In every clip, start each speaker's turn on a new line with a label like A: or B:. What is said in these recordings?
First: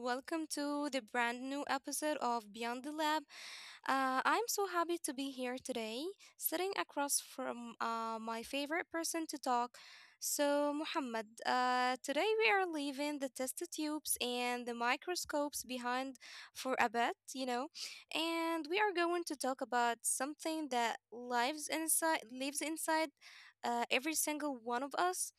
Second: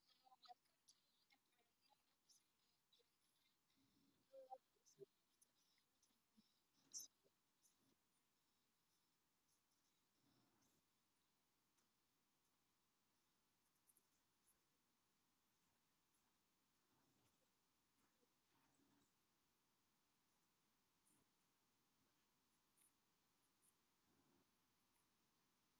A: Welcome to the brand new episode of Beyond the Lab. I'm so happy to be here today, sitting across from my favorite person to talk. So, Muhammad, today we are leaving the test tubes and the microscopes behind for a bit, you know, and we are going to talk about something that lives inside every single one of us.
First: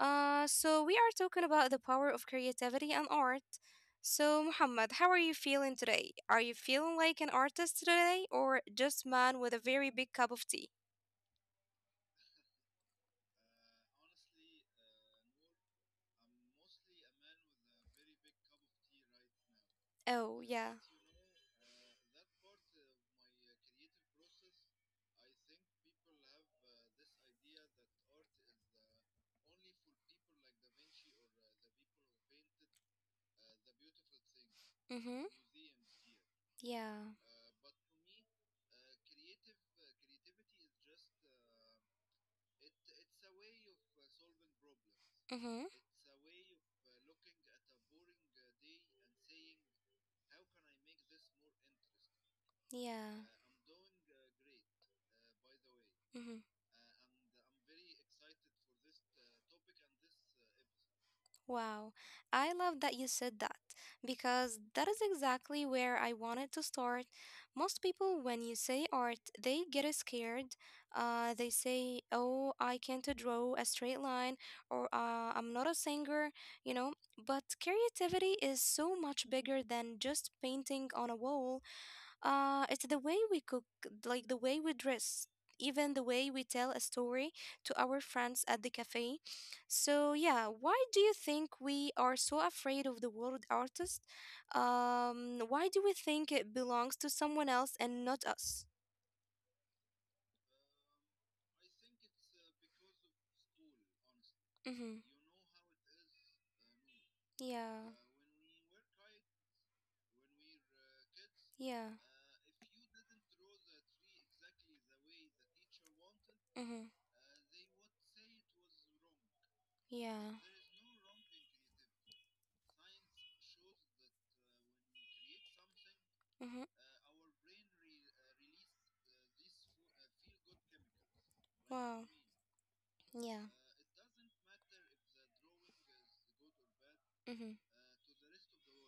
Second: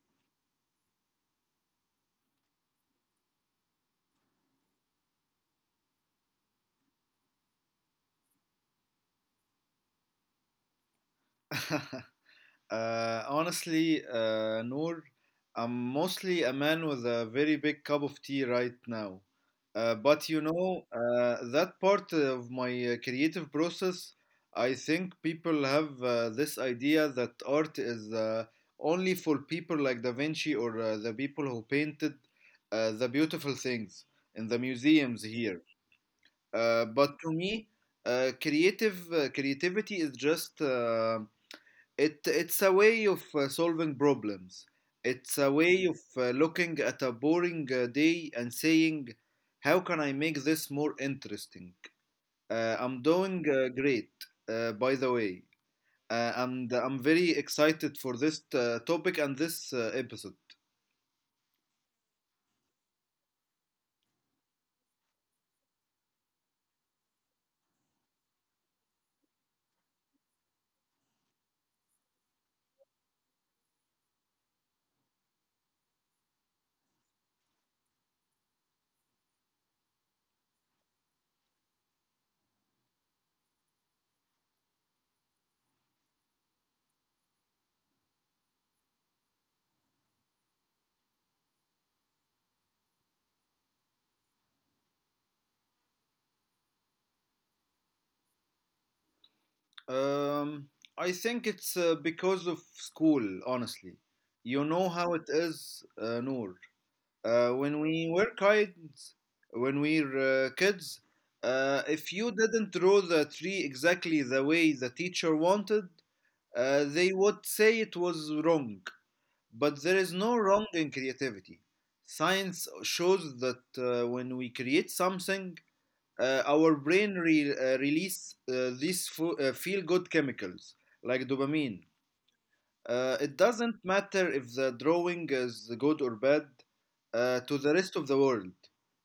A: So, we are talking about the power of creativity and art. So, Muhammad, how are you feeling today? Are you feeling like an artist today or just man with a very big cup of tea?
B: honestly, Noor, I'm mostly a man with a very big cup of tea right now. But you
A: Oh,
B: know,
A: yeah.
B: that part of my creative process, I think people have this idea that art is only for people like Da Vinci or the people who painted the beautiful things in the museums
A: Mhm.
B: here. But
A: Yeah.
B: to me, creative creativity is just. It it's a way of solving problems. It's a
A: Mhm.
B: way of looking at a boring day and saying, "How can I make this more interesting?" I'm
A: Yeah.
B: doing great, by the way, uh,
A: Mhm.
B: and I'm very excited for this topic and this episode.
A: Wow, I love that you said that because that is exactly where I wanted to start. Most people, when you say art, they get scared. They say, "Oh, I can't draw a straight line," or "I'm not a singer," you know. But creativity is so much bigger than just painting on a wall. It's the way we cook, like the way we dress, even the way we tell a story to our friends at the cafe. So, yeah, why do you think we are so afraid of the word artist? Why do we think it belongs to someone else and not us?
B: Um, I think it's because of school, honestly. You know how
A: Mm-hmm.
B: it is, Noor. Uh, when we
A: Yeah,
B: were kids, when we were kids,
A: yeah,
B: if you didn't draw the tree exactly the way the teacher wanted,
A: mm-hmm.
B: they would say it was wrong. But there is no
A: Yeah,
B: wrong in creativity. Science shows that when we create something, uh, our
A: mm-hmm.
B: brain re- uh, release these feel good chemicals like dopamine.
A: Wow,
B: It
A: yeah,
B: doesn't matter if the drawing is good or bad to
A: mm-hmm.
B: the rest of the world.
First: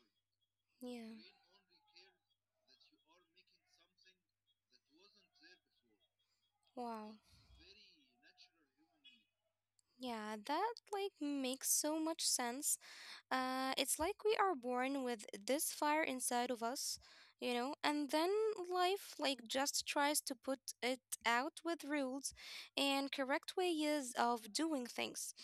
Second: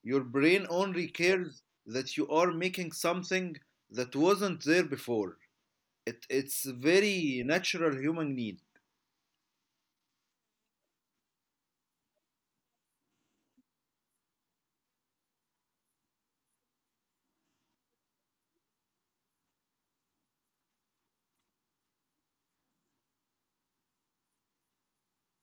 B: Your brain only
A: Yeah,
B: cares that you are making something that wasn't there before. It's a
A: wow.
B: very natural human need.
A: Yeah, that like makes so much sense. It's like we are born with this fire inside of us, you know, and then life like just tries to put it out with rules and correct ways of doing things.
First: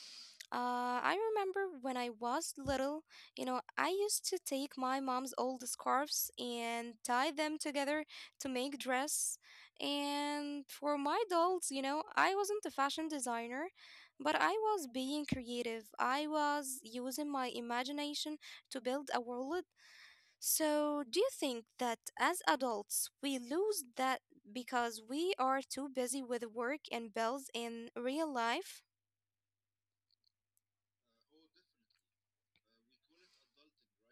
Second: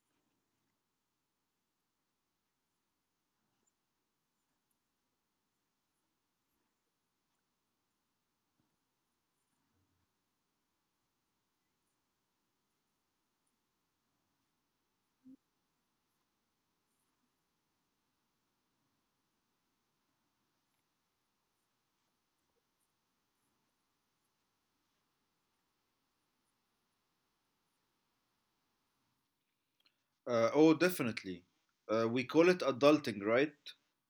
A: I remember when I was little, you know, I used to take my mom's old scarves and tie them together to make dress. And for my dolls, you know, I wasn't a fashion designer. But I was being creative. I was using my imagination to build a world. So, do you think that as adults we lose that because we are too busy with work and bills in real life?
B: Oh, definitely. We call it adulting, right?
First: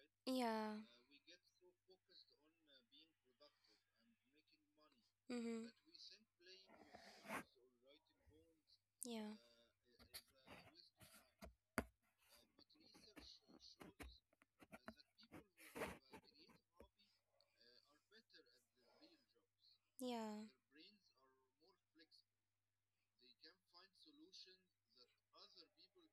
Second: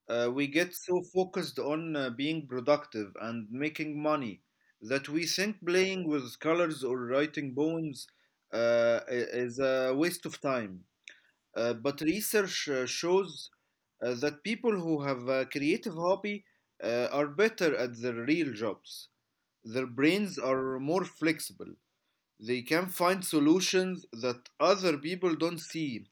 B: We get
A: Yeah.
B: so focused on being productive and making money that we think
A: Mhm.
B: playing with colors or writing poems
A: Yeah.
B: is a waste of time. But research shows that people who have a creative hobby are better at their real jobs. Their brains
A: Yeah.
B: are more flexible. They can find solutions that other people don't see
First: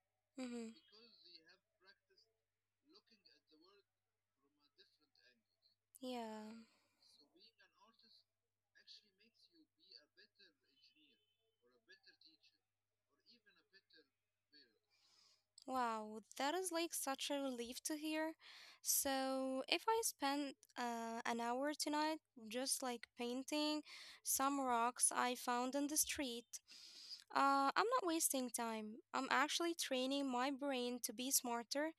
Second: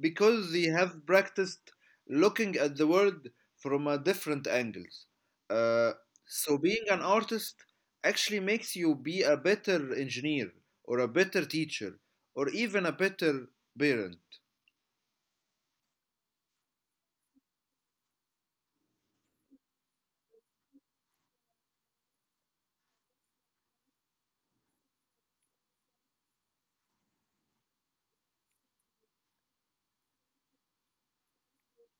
B: because they
A: Mhm.
B: have practiced looking at the world from a different angles. Uh,
A: Yeah.
B: so being an artist actually makes you be a better engineer or a better teacher or even a better parent.
A: Wow, that is like such a relief to hear. So, if I spend an hour tonight just like painting some rocks I found in the street, I'm not wasting time. I'm actually training my brain to be smarter.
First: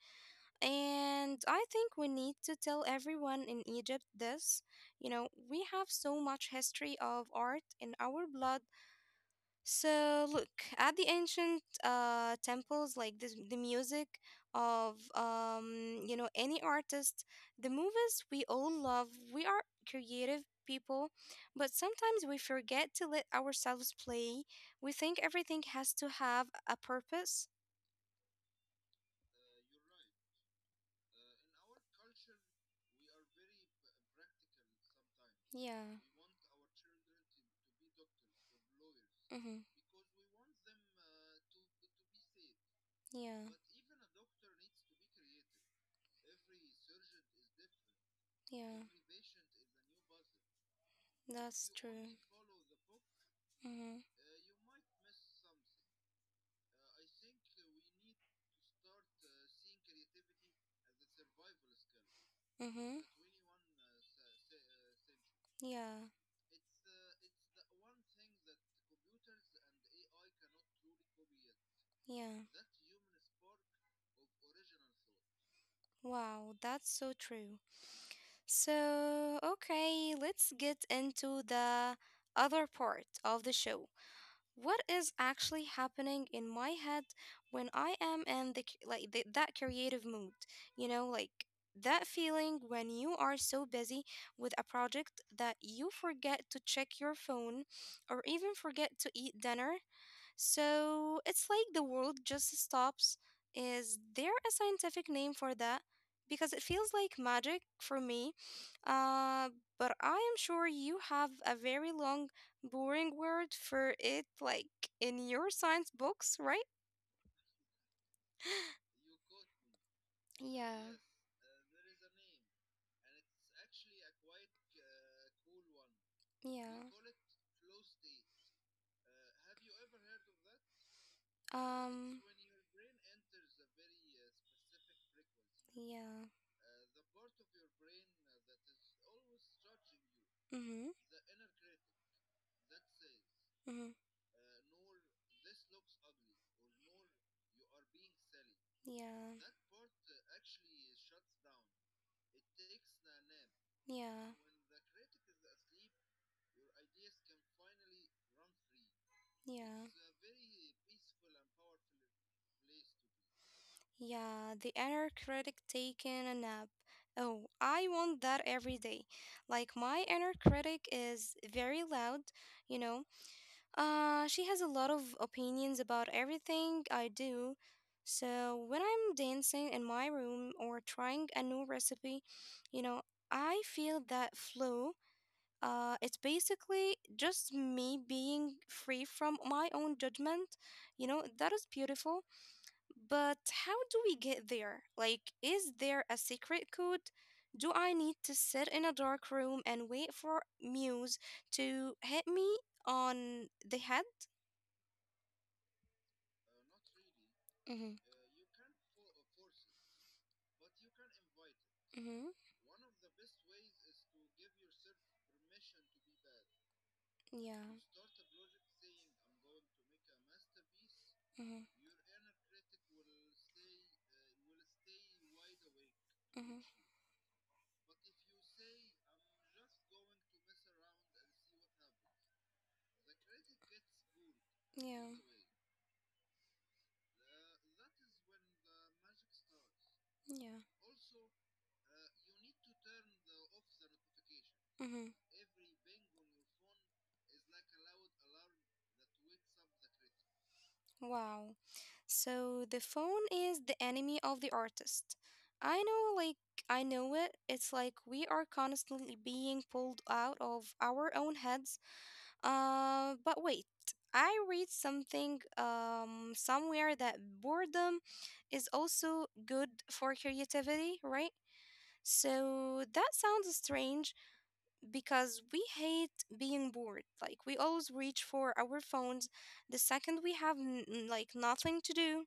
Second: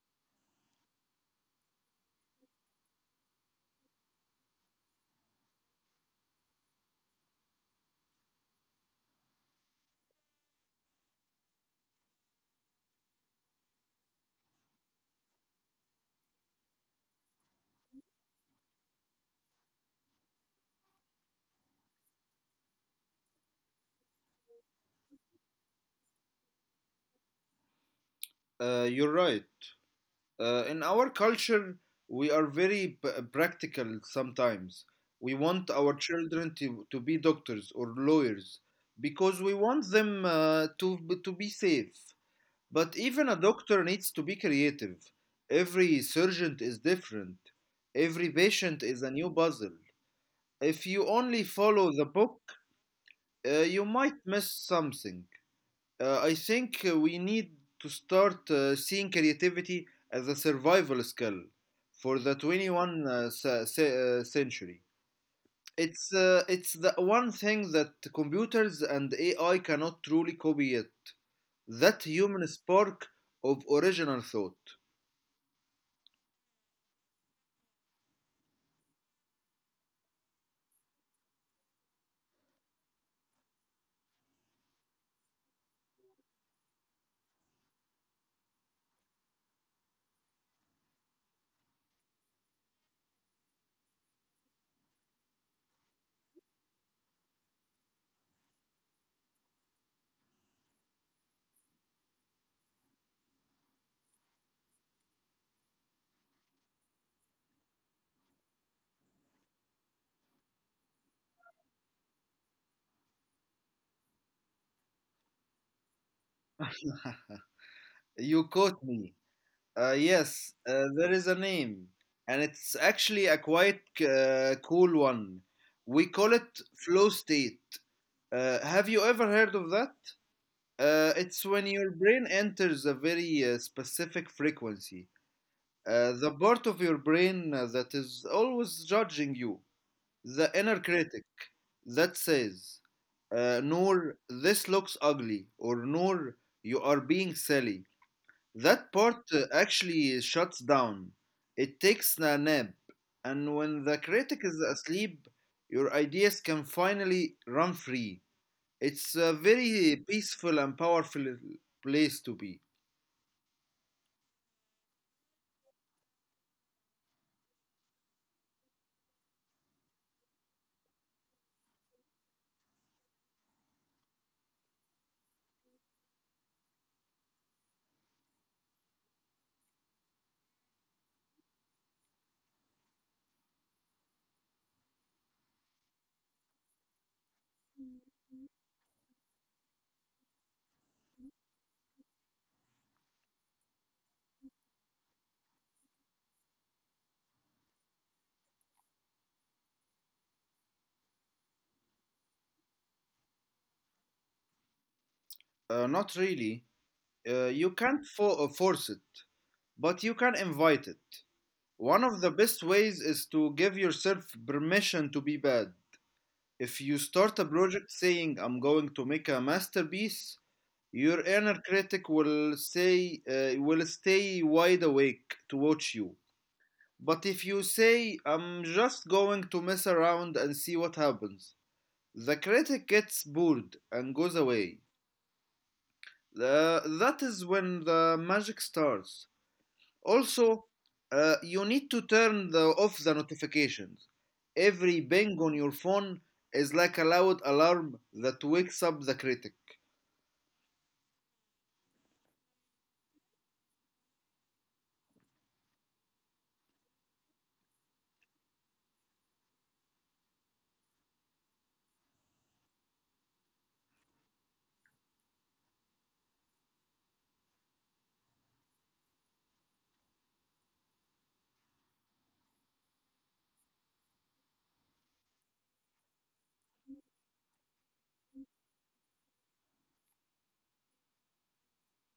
A: And I think we need to tell everyone in Egypt this. You know, we have so much history of art in our blood so look at the ancient temples, like this, the music of any artist, the movies we all love. We are creative people, but sometimes we forget to let ourselves play. We think everything has to have a purpose.
B: You're right. In our culture, we are very practical sometimes. We want
A: Yeah.
B: our children to be doctors or lawyers because
A: Mm-hmm.
B: we want them to be safe. But even a
A: Yeah.
B: doctor needs to be creative. Every surgeon is different, every
A: Yeah.
B: patient is a new puzzle. If you only
A: That's
B: follow the
A: true.
B: book, you might
A: Mm-hmm.
B: miss something. I think we need to start seeing creativity as a survival skill for the
A: Mm-hmm.
B: 21st century.
A: Yeah.
B: It's the one thing that computers and AI cannot truly copy yet. That
A: Yeah.
B: human spark of original thought.
A: Wow, that's so true. So, okay, let's get into the other part of the show. What is actually happening in my head when I am in the c- like the, that creative mood? You know, like that feeling when you are so busy with a project that you forget to check your phone or even forget to eat dinner so it's like the world just stops. Is there a scientific name for that? Because it feels like magic for me. Uh, but I am sure you have a very long, boring word for it, like in your science books, right?
B: You caught me. Uh, yes,
A: Yeah,
B: uh, there is a name, and it's actually a quite cool one. We call it
A: yeah.
B: flow state. Have you ever heard of that? It's when your brain
A: Um,
B: enters a very specific frequency. The
A: yeah.
B: part of your brain that is always judging you, the inner
A: Mm-hmm.
B: critic that says,
A: Mm-hmm.
B: Noor, this looks ugly, or Noor, you are being silly. That part
A: Yeah,
B: actually shuts down. It takes a nap. And when the
A: yeah,
B: critic is asleep, your ideas can finally run free. It's a
A: yeah.
B: very peaceful and powerful place to be.
A: Yeah, the inner critic taking a nap. Oh, I want that every day. Like my inner critic is very loud, you know. She has a lot of opinions about everything I do. So when I'm dancing in my room or trying a new recipe, you know, I feel that flow. It's basically just me being free from my own judgment. You know, that is beautiful but how do we get there? Like, is there a secret code? Do I need to sit in a dark room and wait for Muse to hit me on the head?
B: Not really. Uh, you
A: Mm-hmm.
B: can't fo- uh, force it, but you can invite it. One
A: Mm-hmm.
B: of the best ways is to give yourself permission to be bad. If you start a
A: Yeah.
B: project saying, I'm going to make a masterpiece, your inner
A: Mm-hmm.
B: critic will stay wide awake to watch you.
A: Mm-hmm.
B: But if you say, I'm just going to mess around and see what happens, the critic gets bored and goes away.
A: Yeah.
B: That is when the magic starts.
A: Yeah.
B: Also, you need to turn off the notifications.
A: Mm-hmm.
B: Every bang on your phone is like a loud alarm that wakes up the critic.
A: Wow. So the phone is the enemy of the artist. I know, like, I know it. It's like we are constantly being pulled out of our own heads. But wait, I read something somewhere that boredom is also good for creativity, right? So that sounds strange because we hate being bored. Like we always reach for our phones the second we have like nothing to do.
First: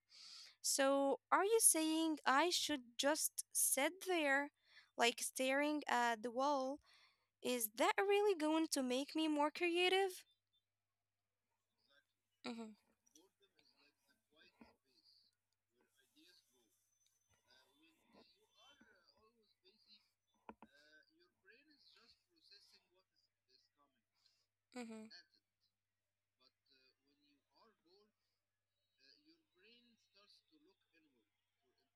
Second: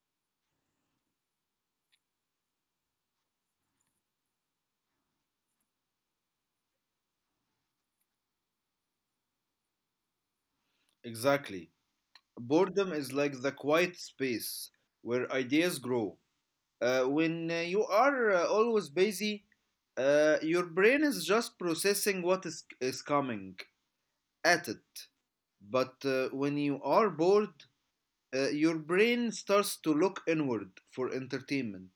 A: So are you saying I should just sit there like staring at the wall? Is that really going to make me more creative?
B: Exactly.
A: Mm-hmm,
B: Boredom is like the quiet space where ideas grow. When you are always busy, your brain is just processing what is coming at it.
A: mm-hmm.
B: But when you are bored, your brain starts to look inward for entertainment.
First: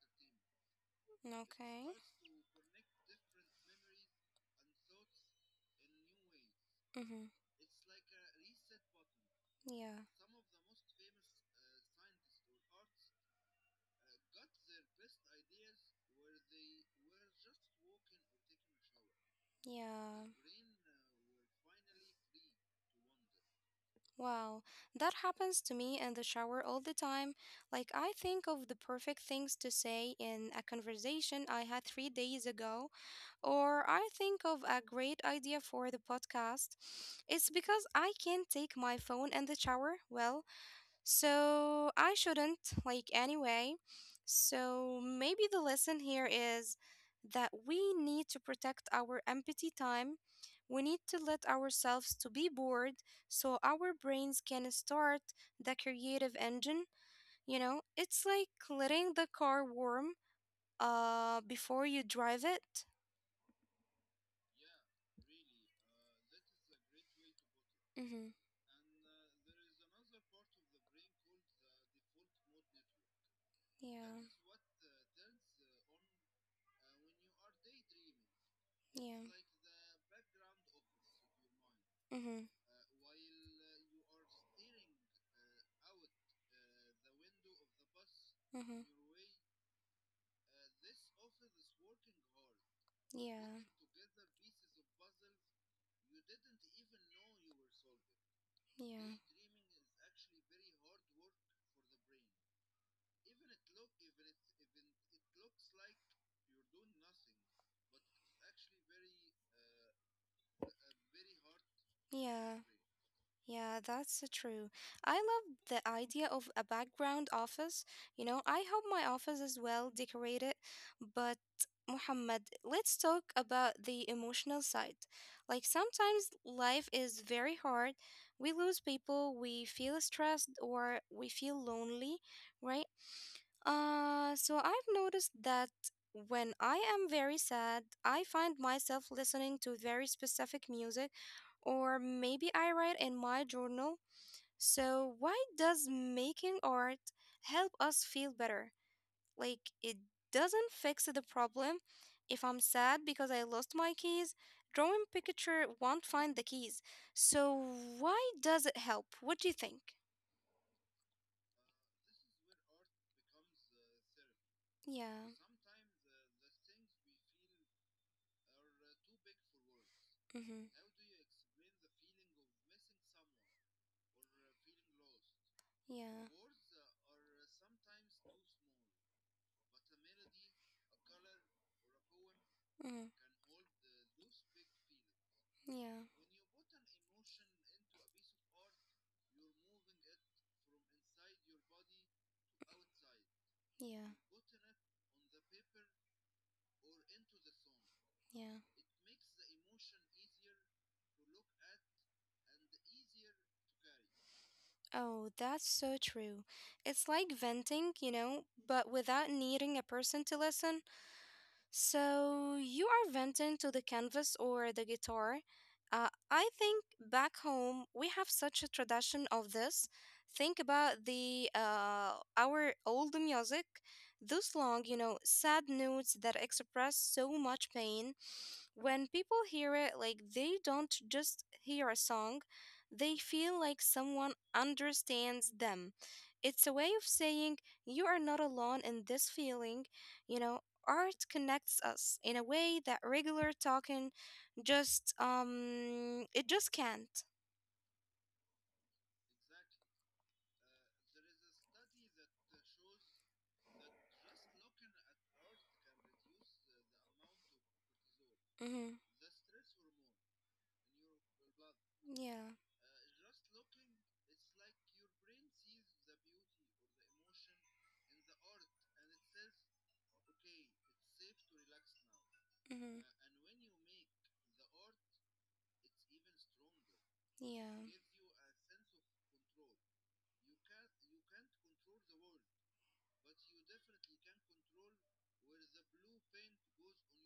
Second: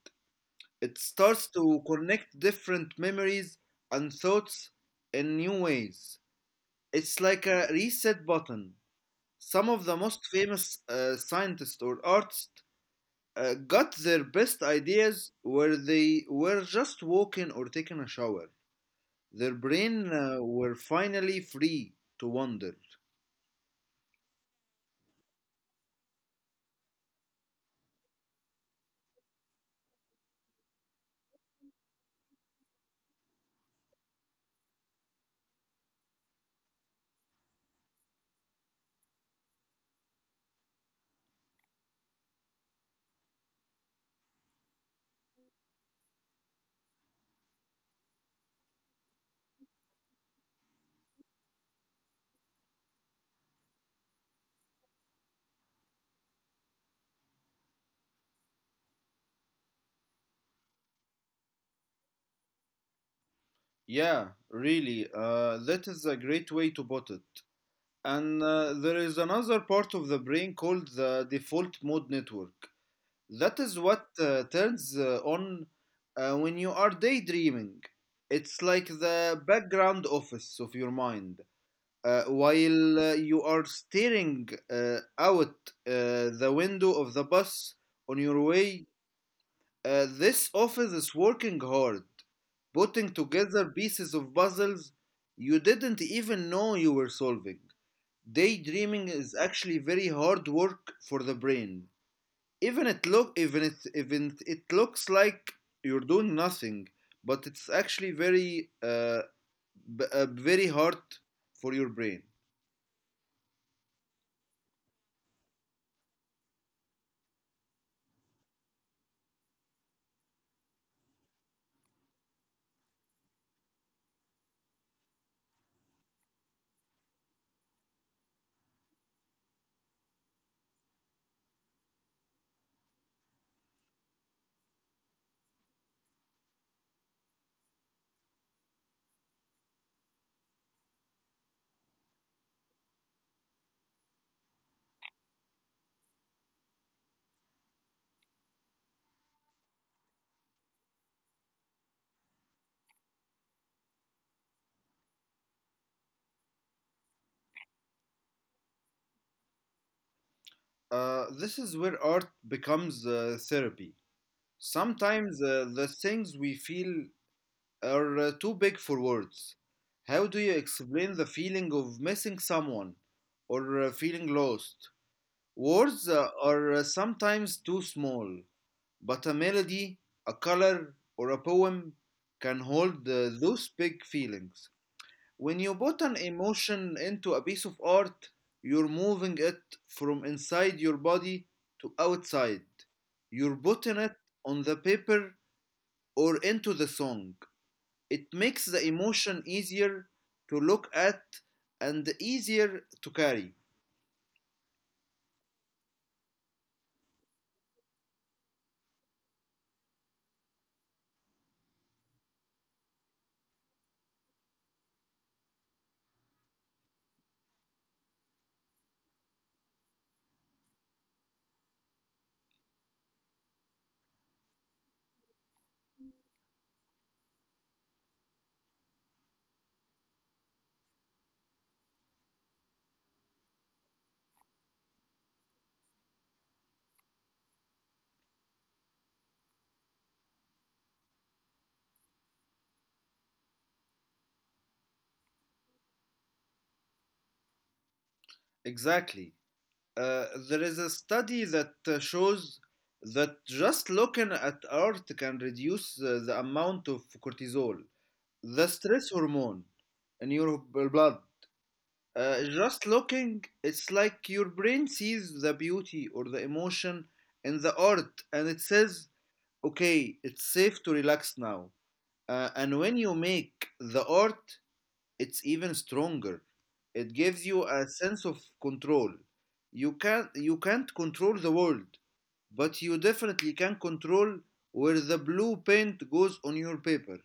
B: It starts to
A: Okay.
B: connect different memories and thoughts in new ways. It's
A: Mm-hmm.
B: like a reset button. Some of the
A: Yeah.
B: most famous scientists or artists got their best ideas where they were just walking or taking a shower. Their brain
A: Yeah.
B: uh, were finally free to wander.
A: Wow. That happens to me in the shower all the time. Like, I think of the perfect things to say in a conversation I had 3 days ago, or I think of a great idea for the podcast. It's because I can't take my phone in the shower. Well, so I shouldn't, like, anyway. So maybe the lesson here is that we need to protect our empathy time. We need to let ourselves to be bored so our brains can start the creative engine, you know? It's like letting the car warm before you drive it.
B: Yeah, really. That is a great way to put it.
A: Mm-hmm.
B: And there is another part of the brain called the default mode network. That is what
A: Yeah.
B: turns on when you are daydreaming. It's like
A: Yeah.
B: the background office of your mind. Uh,
A: Mm-hmm.
B: while uh, you are staring out the window of the bus on your
A: Mm-hmm.
B: way, this office is working hard, putting
A: Yeah.
B: together pieces of puzzles you didn't even know you were solving. Daydreaming
A: Yeah.
B: is actually very hard work for the brain. Even it looks like you're doing nothing, but it's actually very hard for your brain.
A: Yeah. Yeah, that's true. I love the idea of a background office. You know, I hope my office is well decorated. But, Muhammad, let's talk about the emotional side. Like, sometimes life is very hard. We lose people, we feel stressed, or we feel lonely, right? So I've noticed that when I am very sad, I find myself listening to very specific music, or maybe I write in my journal. So, why does making art help us feel better? Like, it doesn't fix the problem. If I'm sad because I lost my keys, drawing picture won't find the keys. So, why does it help? What do you think?
B: This is where art becomes therapy.
A: Yeah.
B: Sometimes the things we feel are too big for words. How do you
A: Mm-hmm.
B: explain the feeling of missing someone or feeling lost? Words
A: Yeah.
B: uh, are uh, sometimes too small, but a melody, a color, or a poem can
A: Mm,
B: hold those big feelings. When you
A: yeah,
B: put an emotion into a piece of art, you're moving it from inside your body to outside. You're putting
A: yeah,
B: it on the paper or into the song. It
A: yeah.
B: makes the emotion easier to look at and easier to carry.
A: Oh, that's so true. It's like venting, you know, but without needing a person to listen. So you are venting to the canvas or the guitar. I think back home we have such a tradition of this. Think about the our old music, those long, sad notes that express so much pain. When people hear it, like they don't just hear a song, they feel like someone understands them. It's a way of saying you are not alone in this feeling. You know, art connects us in a way that regular talking just it just can't.
B: Exactly. There is a study that shows that just looking at art can reduce the amount of cortisol, the
A: Mhm.
B: stress hormone in your blood.
A: Yeah.
B: Just looking, it's like your brain sees the beauty or the emotion in the art and it says, okay, it's safe to relax now. And when
A: Mhm.
B: you make the art, it's even stronger. It gives you
A: Yeah.
B: a sense of control. You can't control the world, but you definitely can control where the blue paint goes on your paper.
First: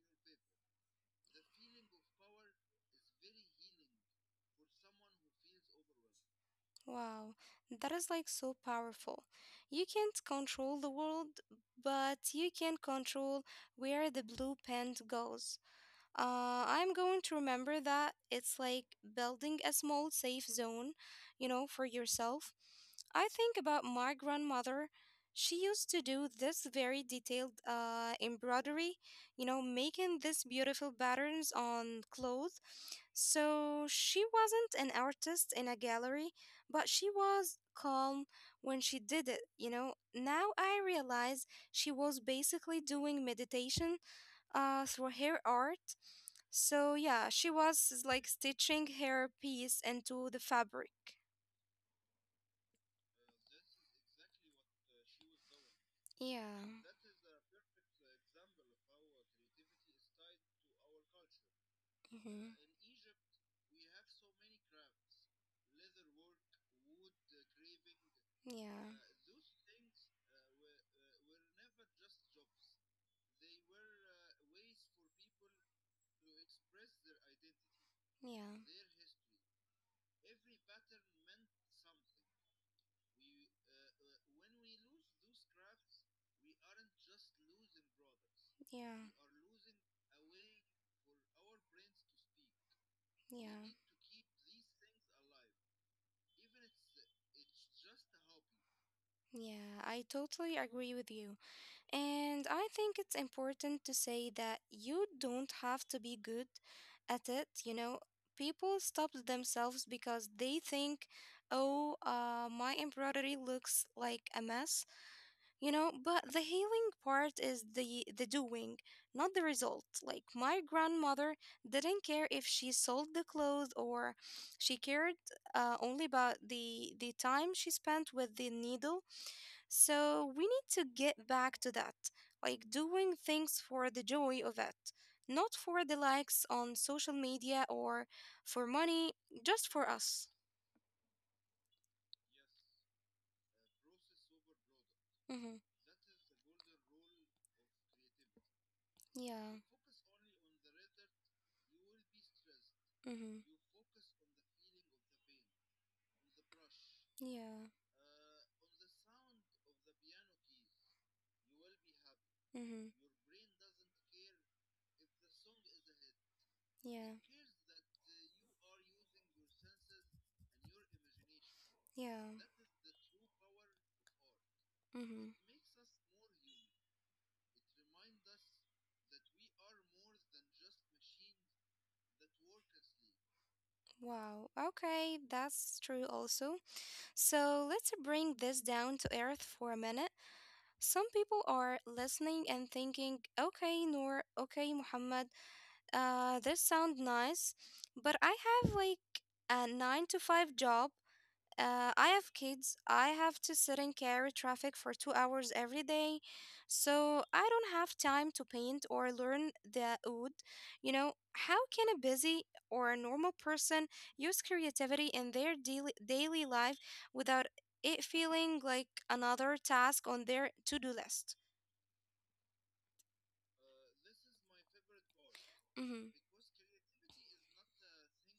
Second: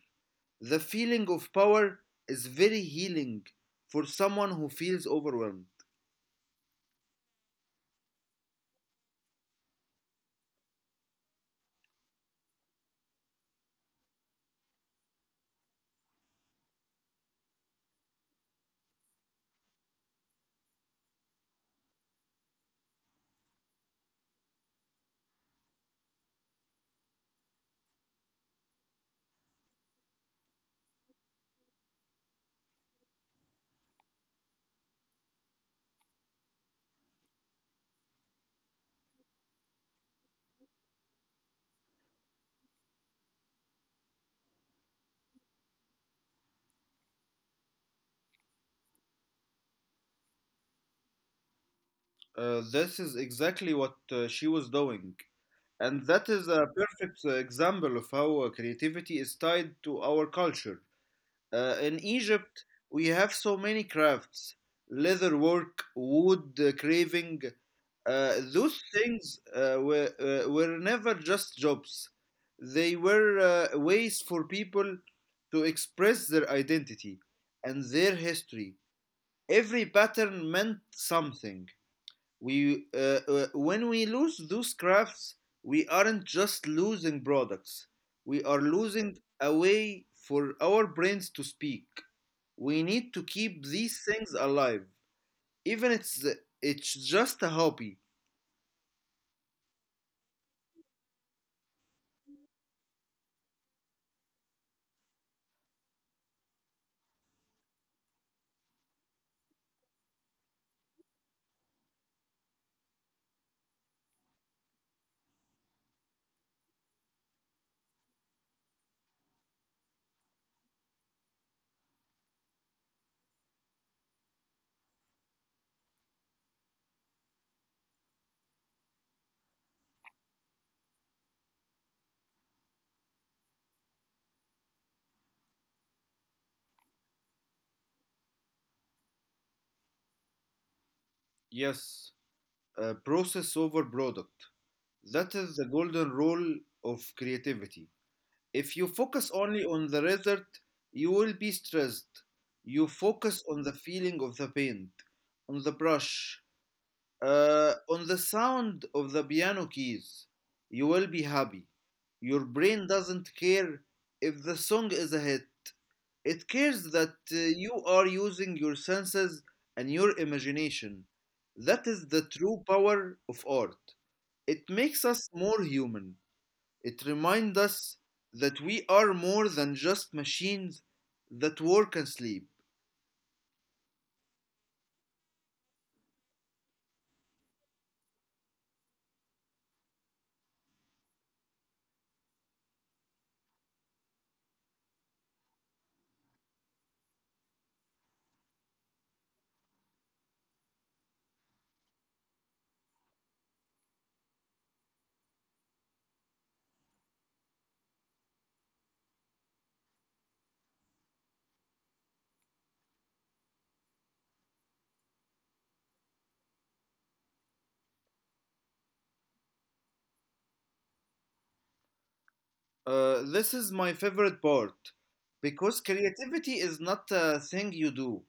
B: The feeling of power is very healing for someone who feels overwhelmed.
A: Wow, that is like so powerful. You can't control the world, but you can control where the blue pen goes. I'm going to remember that it's like building a small safe zone, you know, for yourself. I think about my grandmother. She used to do this very detailed embroidery, you know, making these beautiful patterns on clothes. So she wasn't an artist in a gallery, but she was calm when she did it, you know. Now I realize she was basically doing meditation through her art. So yeah, she was like stitching her piece into the fabric.
B: This is exactly what she was doing. And that
A: Yeah.
B: is a perfect example of how creativity is tied to our culture. In
A: Mm-hmm.
B: Egypt, we have so many crafts, leather work, wood carving. Uh, those
A: Yeah.
B: things uh, were, uh, were never just jobs, they were ways for people to express their identity and their
A: Yeah.
B: history. Every pattern meant something. When we lose those crafts, we aren't just losing products, we are
A: Yeah.
B: losing a way for our brains to speak. We need to
A: Yeah.
B: keep these things alive, even it's just a hobby.
A: Yeah, I totally agree with you. And I think it's important to say that you don't have to be good at it. You know, people stop themselves because they think, oh, my embroidery looks like a mess. But the healing part is the doing, not the result. Like my grandmother didn't care if she sold the clothes, or she cared only about the time she spent with the needle. So we need to get back to that, like doing things for the joy of it, not for the likes on social media or for money, just for us.
B: Yes, a process over product, that
A: Mm-hmm.
B: is the golden rule of creativity. If you focus
A: Yeah.
B: only on the result you will be stressed. You focus
A: Mm-hmm.
B: on the feeling of the paint on the brush,
A: Yeah.
B: on the sound of the piano keys, you will be happy. Your brain
A: Mm-hmm.
B: doesn't care if the song is a hit. It cares
A: Yeah.
B: that you are using your senses and your imagination. That is
A: Yeah.
B: the true power of art. It makes
A: Mm-hmm.
B: us more human. It reminds us that we are more than just machines that work and sleep.
A: Wow, okay, that's true also. So let's bring this down to earth for a minute. Some people are listening and thinking, okay, Noor, okay, Muhammad, this sounds nice, but I have like a nine to five job. I have kids. I have to sit and carry traffic for 2 hours every day, so I don't have time to paint or learn the oud. You know, how can a busy or a normal person use creativity in their daily life without it feeling like another task on their to do list?
B: This is my favorite part because
A: Mm-hmm.
B: creativity is not a thing you do,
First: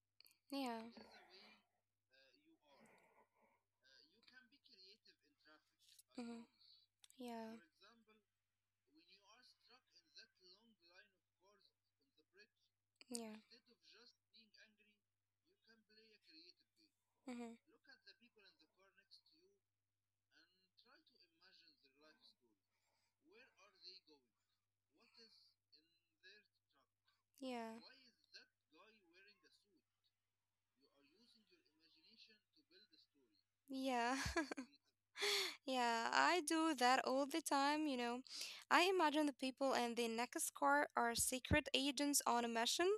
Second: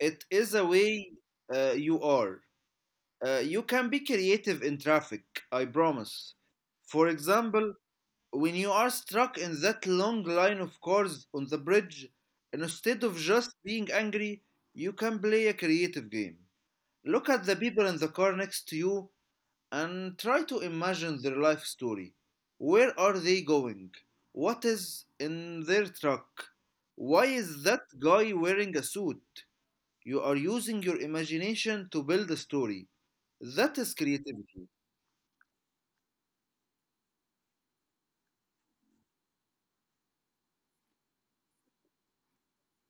B: it is a
A: Yeah.
B: way you are. You can be creative in traffic, I promise.
A: Mm-hmm.
B: For
A: Yeah.
B: example, when you are struck in that long line of cars on the bridge, instead of
A: Yeah.
B: just being angry, you can play a creative game. Look at the
A: Mm-hmm.
B: people in the car next to you and try to imagine their life story. Where are they going? What is in their truck? Why is
A: Yeah.
B: that guy wearing a suit? You are using your imagination to build a story. That is
A: Yeah.
B: creativity.
A: Yeah, I do that all the time, you know. I imagine the people in the Nexus are secret agents on a mission.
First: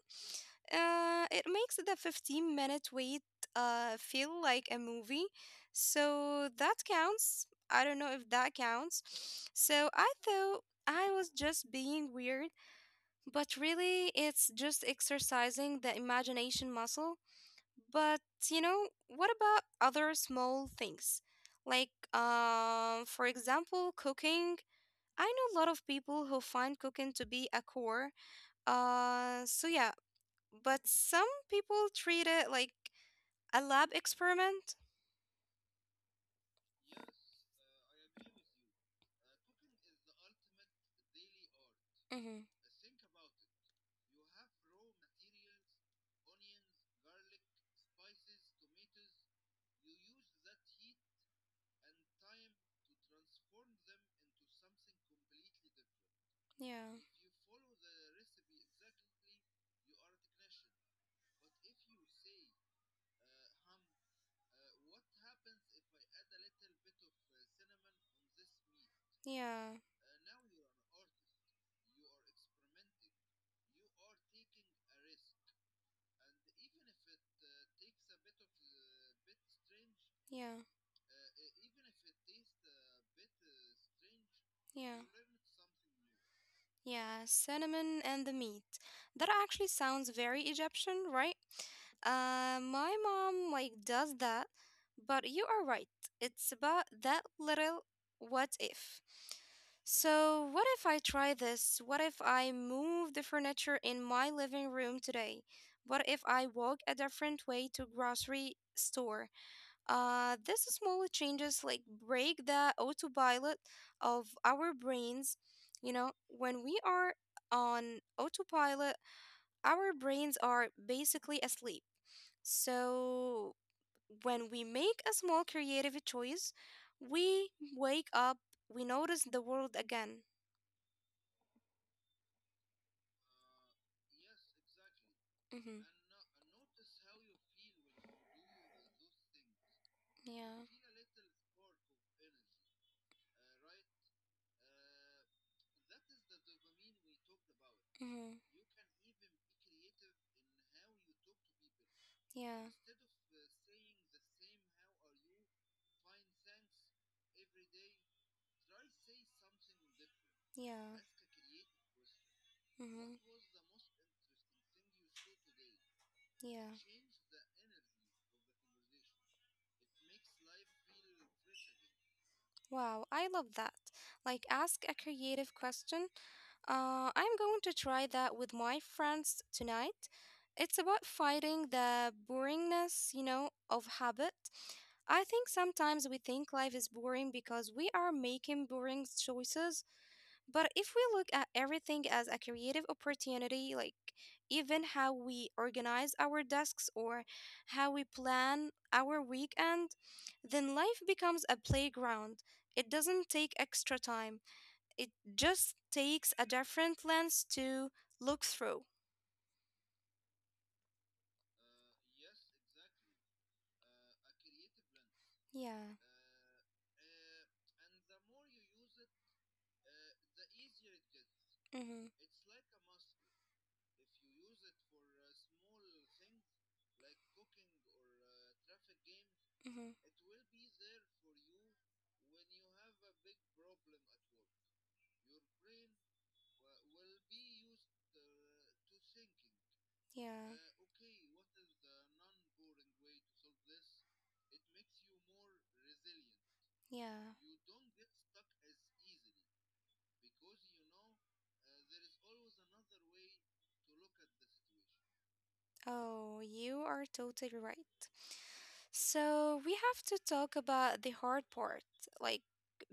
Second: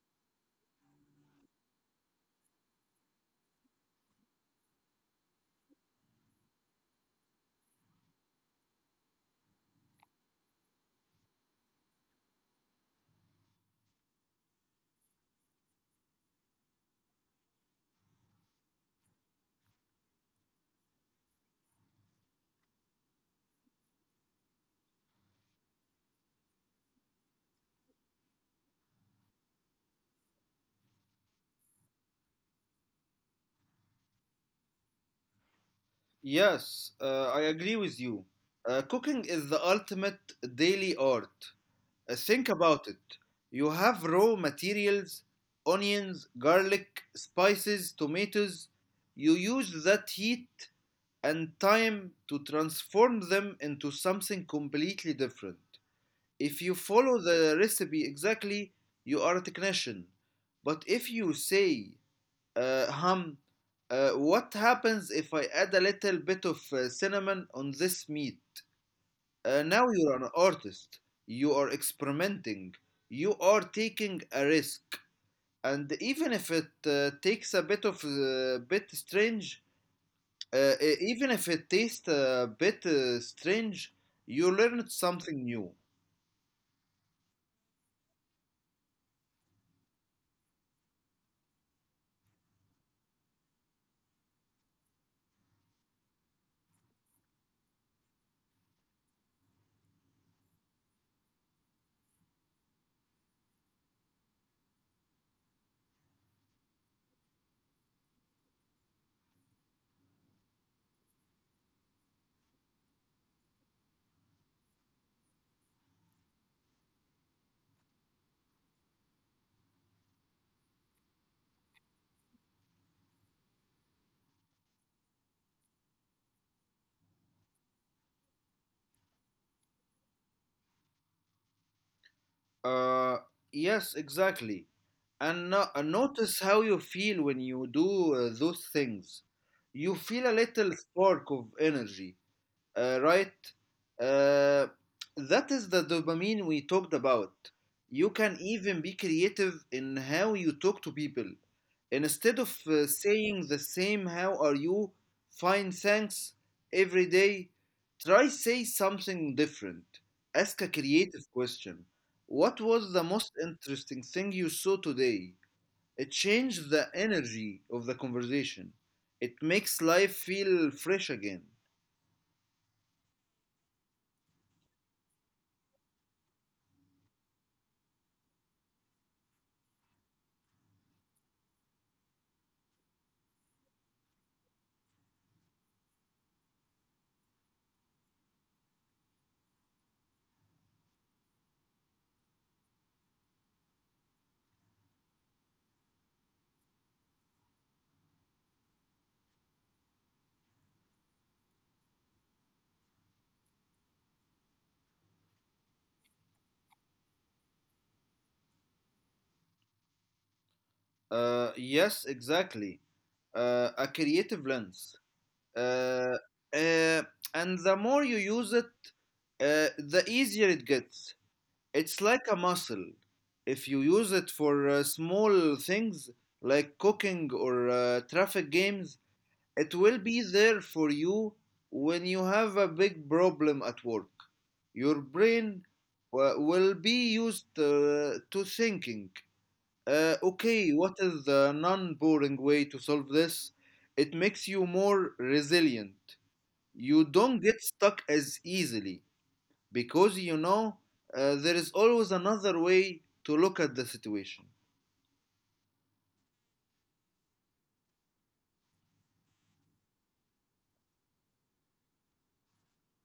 A: It makes the 15-minute wait feel like a movie. So that counts. I don't know if that counts. So I thought I was just being weird, but really it's just exercising the imagination muscle. But you know, what about other small things? Like, for example, cooking. I know a lot of people who find cooking to be a chore. So but some people treat it like a lab experiment.
B: Yes, I agree with you. Cooking is the ultimate daily art.
A: Mm-hmm.
B: Think about it. You have raw materials, onions, garlic, spices, tomatoes. You use that heat and time to transform them into something completely different. If you
A: Yeah,
B: follow the recipe exactly, you are a technician. But if you say, hum. What happens if I add a little bit of cinnamon on this meat?
A: yeah,
B: Now you're an artist. You are experimenting. You are taking a risk. And even if it takes a bit of bit strange,
A: yeah,
B: Even if it tastes a bit strange, you learned
A: yeah.
B: something new.
A: Yeah, cinnamon and the meat. That actually sounds very Egyptian, right? My mom like does that, but you are right. It's about that little what if. So, what if I try this? What if I move the furniture in my living room today? What if I walk a different way to grocery store? These small changes like break the autopilot of our brains. You know, when we are on autopilot, our brains are basically asleep. So when we make a small creative choice, we wake up, we notice the world again.
B: Uh, yes, exactly. And
A: Mm-hmm.
B: notice how you feel when you do those things. You feel a
A: Yeah.
B: little spark of energy, right? Uh, that is the dopamine we talked about. You can
A: Mm-hmm.
B: even be creative in how you talk to people. Instead of
A: Yeah.
B: saying the same "How are you?" "Fine, thanks" every day, try say something different. Ask a
A: Yeah.
B: creative question. What was the most
A: Mm-hmm.
B: interesting thing you saw today? It changed
A: Yeah.
B: the energy of the conversation. It makes life feel fresh again.
A: Wow, I love that. Like, ask a creative question. I'm going to try that with my friends tonight. It's about fighting the boringness, you know, of habit. I think sometimes we think life is boring because we are making boring choices, but if we look at everything as a creative opportunity, like even how we organize our desks or how we plan our weekend, then life becomes a playground. It doesn't take extra time. It just takes a different lens to look through.
B: Yes, exactly. A creative lens.
A: Yeah.
B: Uh, uh, and the more you use it, the easier it gets. It's like a
A: Mm-hmm.
B: muscle. If you use it for small things like cooking or traffic games, it will be
A: Mm-hmm.
B: there for you when you have a big problem at work. Your brain will be used to thinking.
A: Yeah.
B: Okay, what is the non boring way to solve this? It makes you more resilient. You don't
A: Yeah.
B: get stuck as easily because you know there is always another way to look at the situation.
A: Oh, you are totally right. So we have to talk about the hard part, like,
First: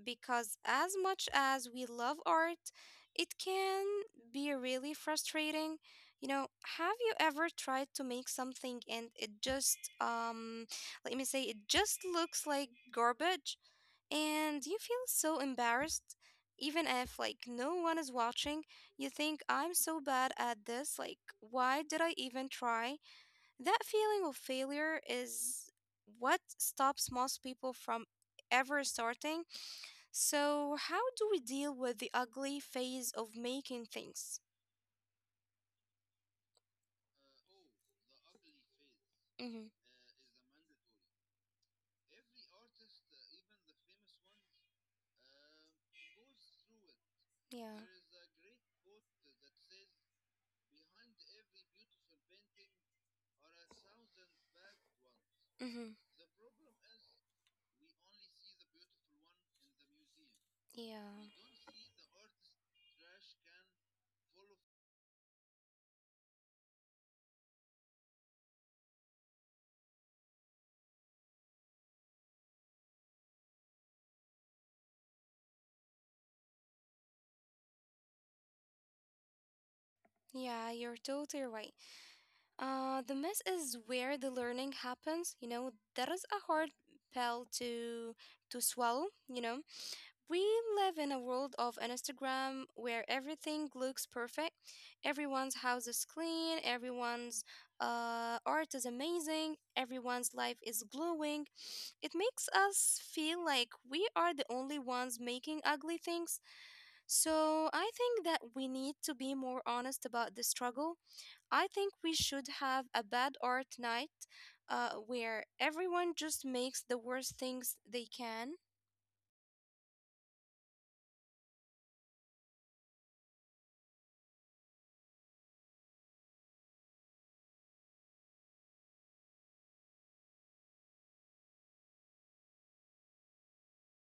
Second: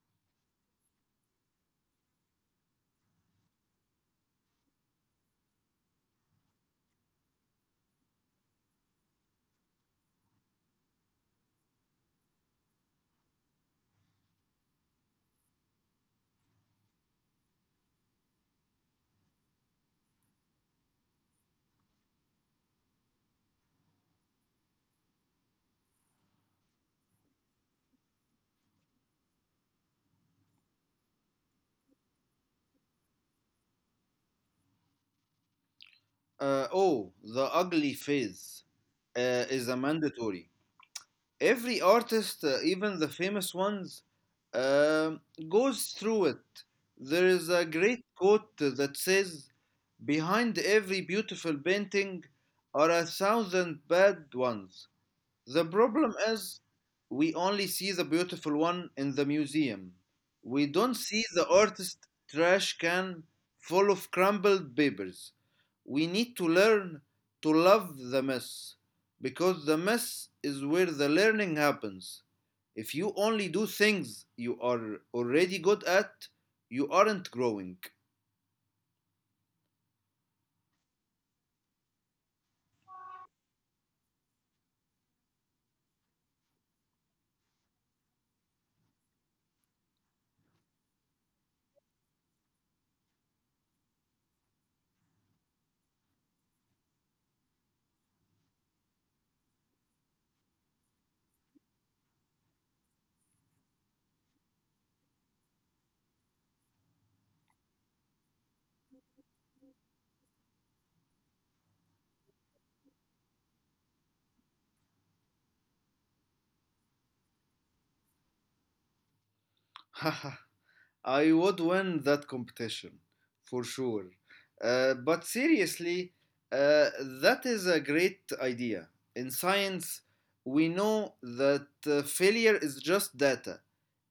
A: because as much as we love art, it can be really frustrating. You know, have you ever tried to make something and it just, let me say, it just looks like garbage and you feel so embarrassed? Even if, like, no one is watching, you think, I'm so bad at this, like, why did I even try? That feeling of failure is what stops most people from ever starting. So, how do we deal with the ugly phase of making things?
B: Oh, the ugly phase uh,
A: Mm-hmm.
B: is a mandatory. Every artist, even the famous ones, um, goes through it. There is a
A: Yeah.
B: great quote that says, behind every beautiful painting are a thousand bad ones. The
A: Mm-hmm.
B: problem is we only see the beautiful one in the museum. We don't see the
A: Yeah.
B: artist trash can full of crumpled papers. We need to learn to love the mess because the mess is where the learning happens. If you only do things you are already good at, you aren't growing.
A: Yeah, you're totally right. The mess is where the learning happens. You know, that is a hard pill to swallow. You know. We live in a world of Instagram where everything looks perfect. Everyone's house is clean, everyone's art is amazing, everyone's life is glowing. It makes us feel like we are the only ones making ugly things. So I think that we need to be more honest about the struggle. I think we should have a bad art night where everyone just makes the worst things they can.
B: I would win that competition for sure. But seriously, uh, that is a great idea. In science, we know that failure is just data.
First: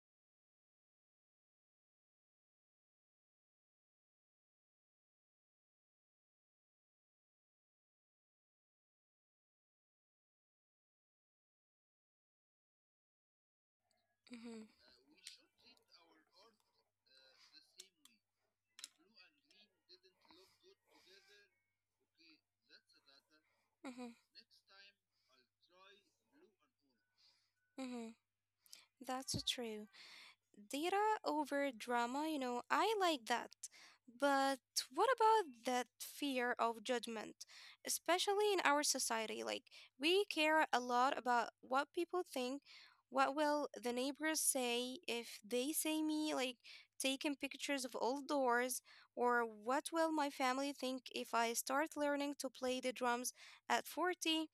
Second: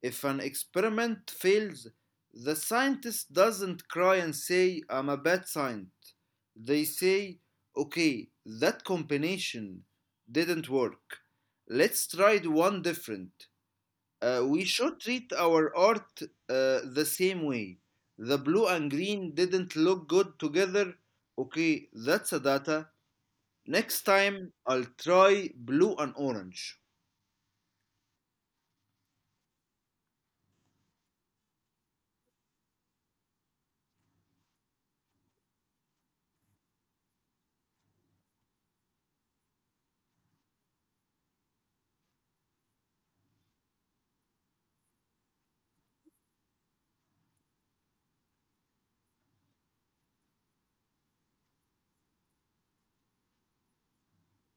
B: If an experiment fails, the scientist doesn't cry and say, I'm a bad scientist. They say, okay, that combination didn't work. Let's try the one different. We
A: Hmm.
B: should treat our art the same way. The blue and green didn't look good together. Okay, that's a data. Next
A: Hmm.
B: time, I'll try blue and orange.
A: Hmm. That's true. Data over drama, you know, I like that. But what about that fear of judgment, especially in our society? Like, we care a lot about what people think. What will the neighbors say if they see me, like, taking pictures of old doors? Or what will my family think if I start learning to play the drums at 40?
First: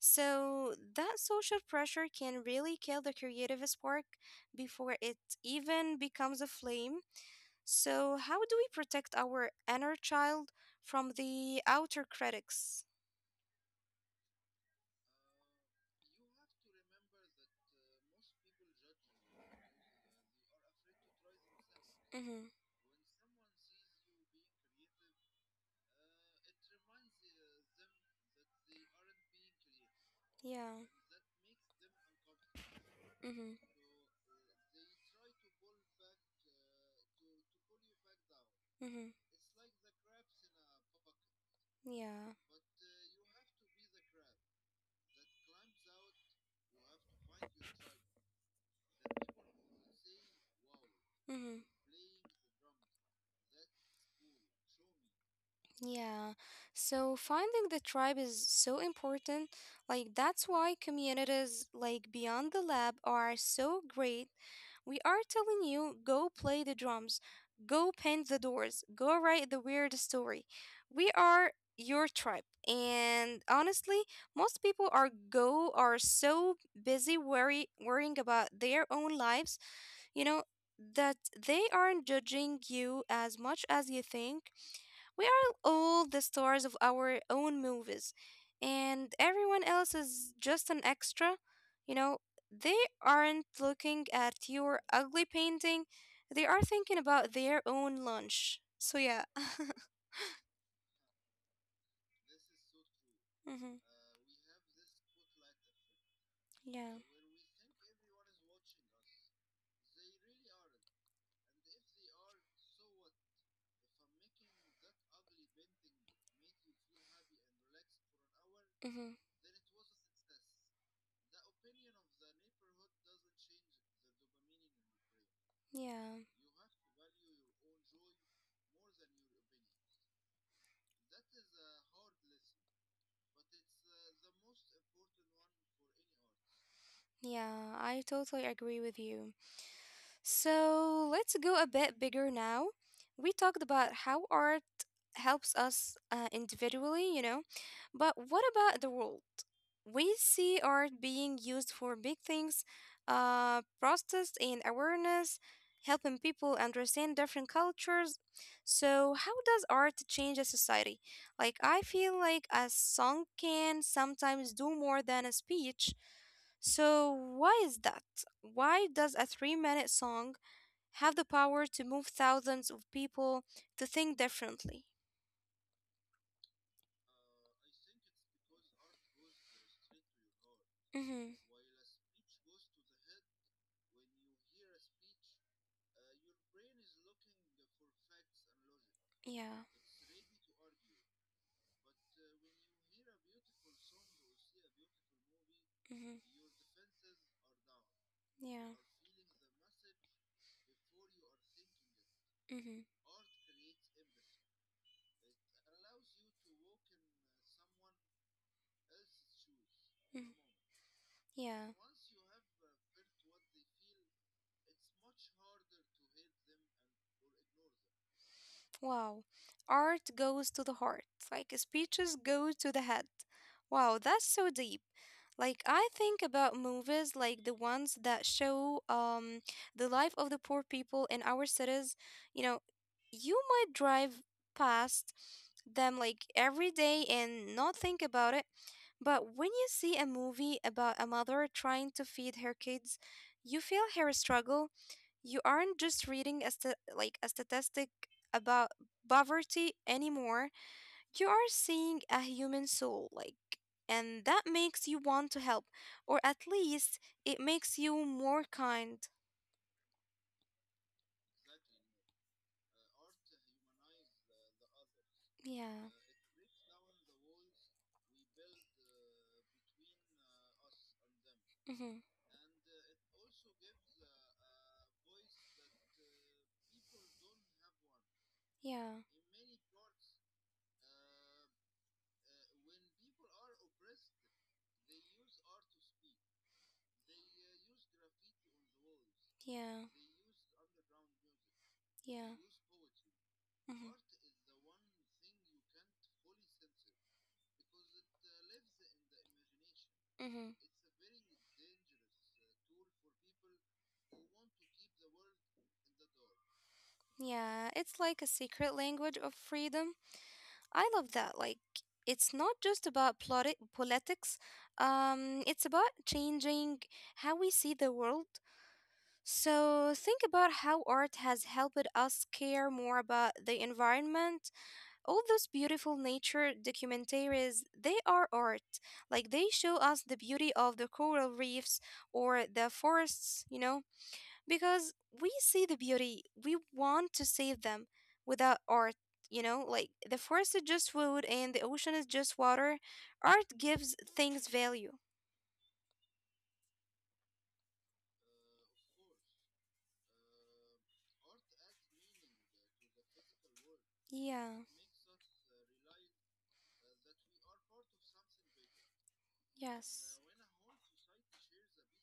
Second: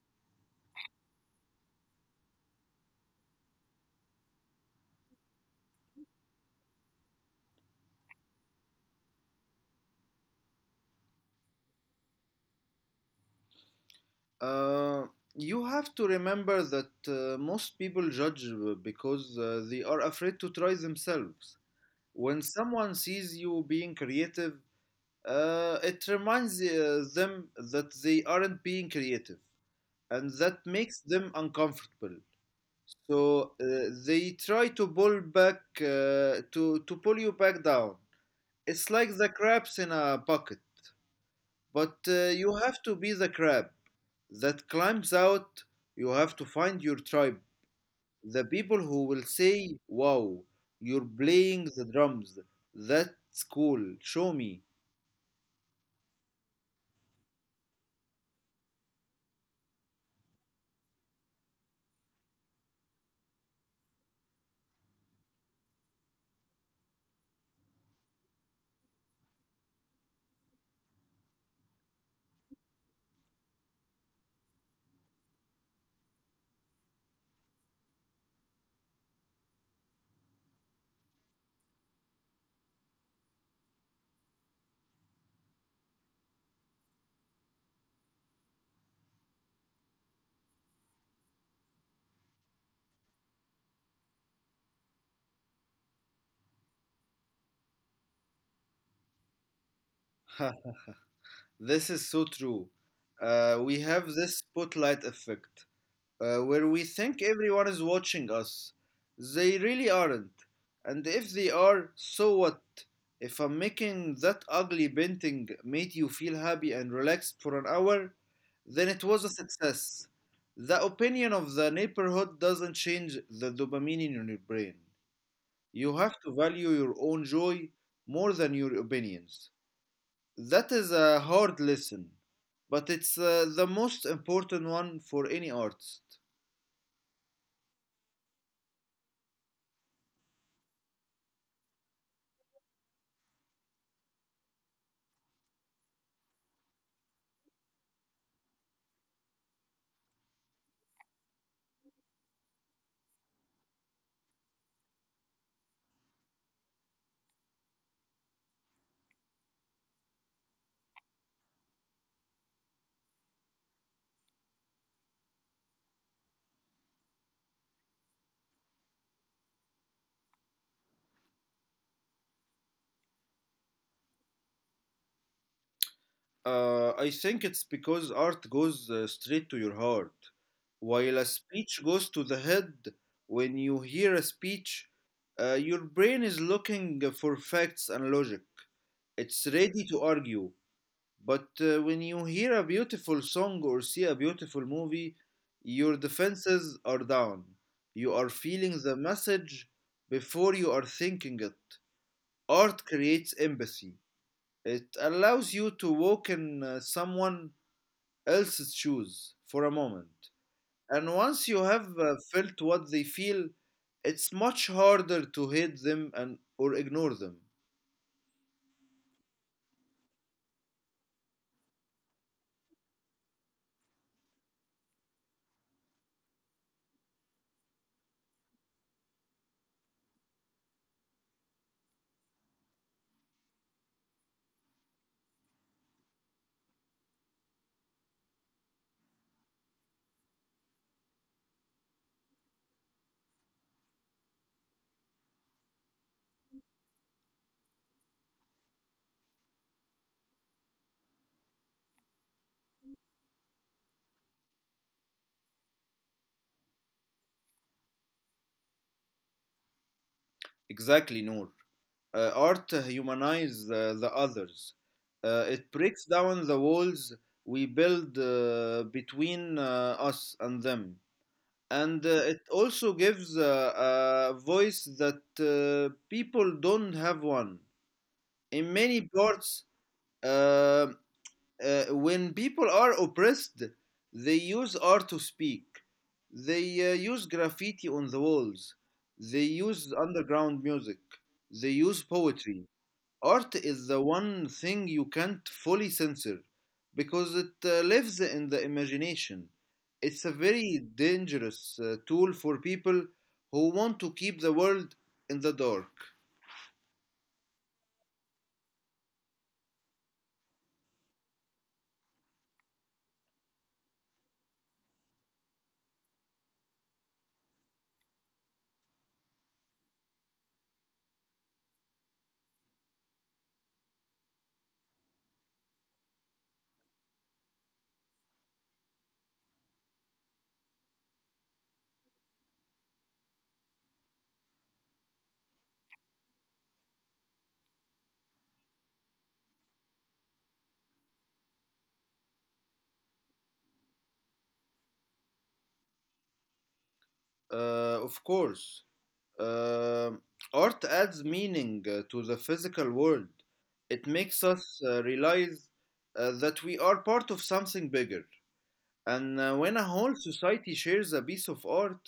A: So, that social pressure can really kill the creative spark before it even becomes a flame. So, how do we protect our inner child from the outer critics?
B: Uh, you have to remember that most people judge because they are afraid to try themselves. When
A: Mm-hmm.
B: someone sees you being creative, it reminds them that they aren't being creative, and that
A: Yeah.
B: makes them uncomfortable. So
A: Mm-hmm.
B: they try to pull back to pull you back down. It's like
A: Mm-hmm.
B: the crabs in a bucket, but
A: Yeah.
B: you have to be the crab that climbs out. You have to find your tribe, the people who will say, "Wow, you're
A: Mm-hmm.
B: playing the drums. That's cool. Show me."
A: Yeah. So finding the tribe is so important. Like that's why communities like Beyond the Lab are so great. We are telling you go play the drums, go paint the doors, go write the weird story. We are your tribe. And honestly, most people are go are so busy worrying about their own lives, you know, that they aren't judging you as much as you think. We are all the stars of our own movies, and everyone else is just an extra. You know, they aren't looking at your ugly painting, they are thinking about their own lunch. So, yeah.
B: This is so true. We
A: Hmm.
B: have this spotlight effect, where we
A: Yeah.
B: think everyone is watching us. They really aren't. And if they are, so what? If I'm making that ugly painting made you feel happy and relaxed for an hour, then it
A: Hmm.
B: was a success. The opinion of the neighborhood doesn't change the dopamine in your brain. You have
A: Yeah.
B: to value your own joy more than your opinions. That is a hard lesson, but it's the most important one for any artist.
A: Yeah, I totally agree with you. So let's go a bit bigger now. We talked about how art helps us individually, you know, but what about the world? We see art being used for big things, protest and awareness, helping people understand different cultures. So, how does art change a society? Like, I feel like a song can sometimes do more than a speech. So, why is that? Why does a 3 minute song have the power to move thousands of people to think differently.
B: I think it's because art goes straight to your heart, while a
A: Mm-hmm.
B: speech goes to the head. When you hear a speech, your brain is looking for facts and logic. It's
A: Yeah.
B: ready to argue. But when you hear a beautiful song or see a beautiful movie, your
A: Mm-hmm.
B: defenses are down. You are feeling
A: Yeah.
B: the message before you are thinking it. Art
A: Mm-hmm.
B: creates empathy. It allows you to walk in someone else's shoes for a moment. And once you
A: Yeah.
B: have felt what they feel, it's much harder to hate them and or ignore them.
A: Wow. Art goes to the heart, like speeches go to the head. Wow, that's so deep. Like I think about movies like the ones that show the life of the poor people in our cities. You know, you might drive past them like every day and not think about it. But when you see a movie about a mother trying to feed her kids, you feel her struggle. You aren't just reading a like a statistic about poverty anymore. You are seeing a human soul, like, and that makes you want to help, or at least it makes you more kind.
B: Exactly, Noor. Art humanizes the others. It
A: Yeah.
B: breaks down the walls we build between us and them. And
A: Mm-hmm.
B: it also gives a voice that people don't have one. In many
A: Yeah.
B: parts, uh, when people are oppressed, they use art to speak. They use graffiti on the walls. They use
A: Yeah.
B: underground music. They use
A: Yeah.
B: poetry. Art is the one
A: Mm-hmm.
B: thing you can't fully censor because it lives in the imagination. It's a
A: Mm-hmm.
B: very dangerous tool for people who want to keep the world in the dark.
A: Yeah, it's like a secret language of freedom. I love that. Like, it's not just about politics, it's about changing how we see the world. So, think about how art has helped us care more about the environment. All those beautiful nature documentaries, they are art. Like, they show us the beauty of the coral reefs or the forests, you know? Because we see the beauty we want to save them. Without art, you know, like the forest is just wood and the ocean is just water. Art gives things value.
B: Of course. Um Art adds meaning to the physical world. It makes us
A: Yeah.
B: realize that we are part of something bigger. And when a whole
A: Yes.
B: society shares a piece of art,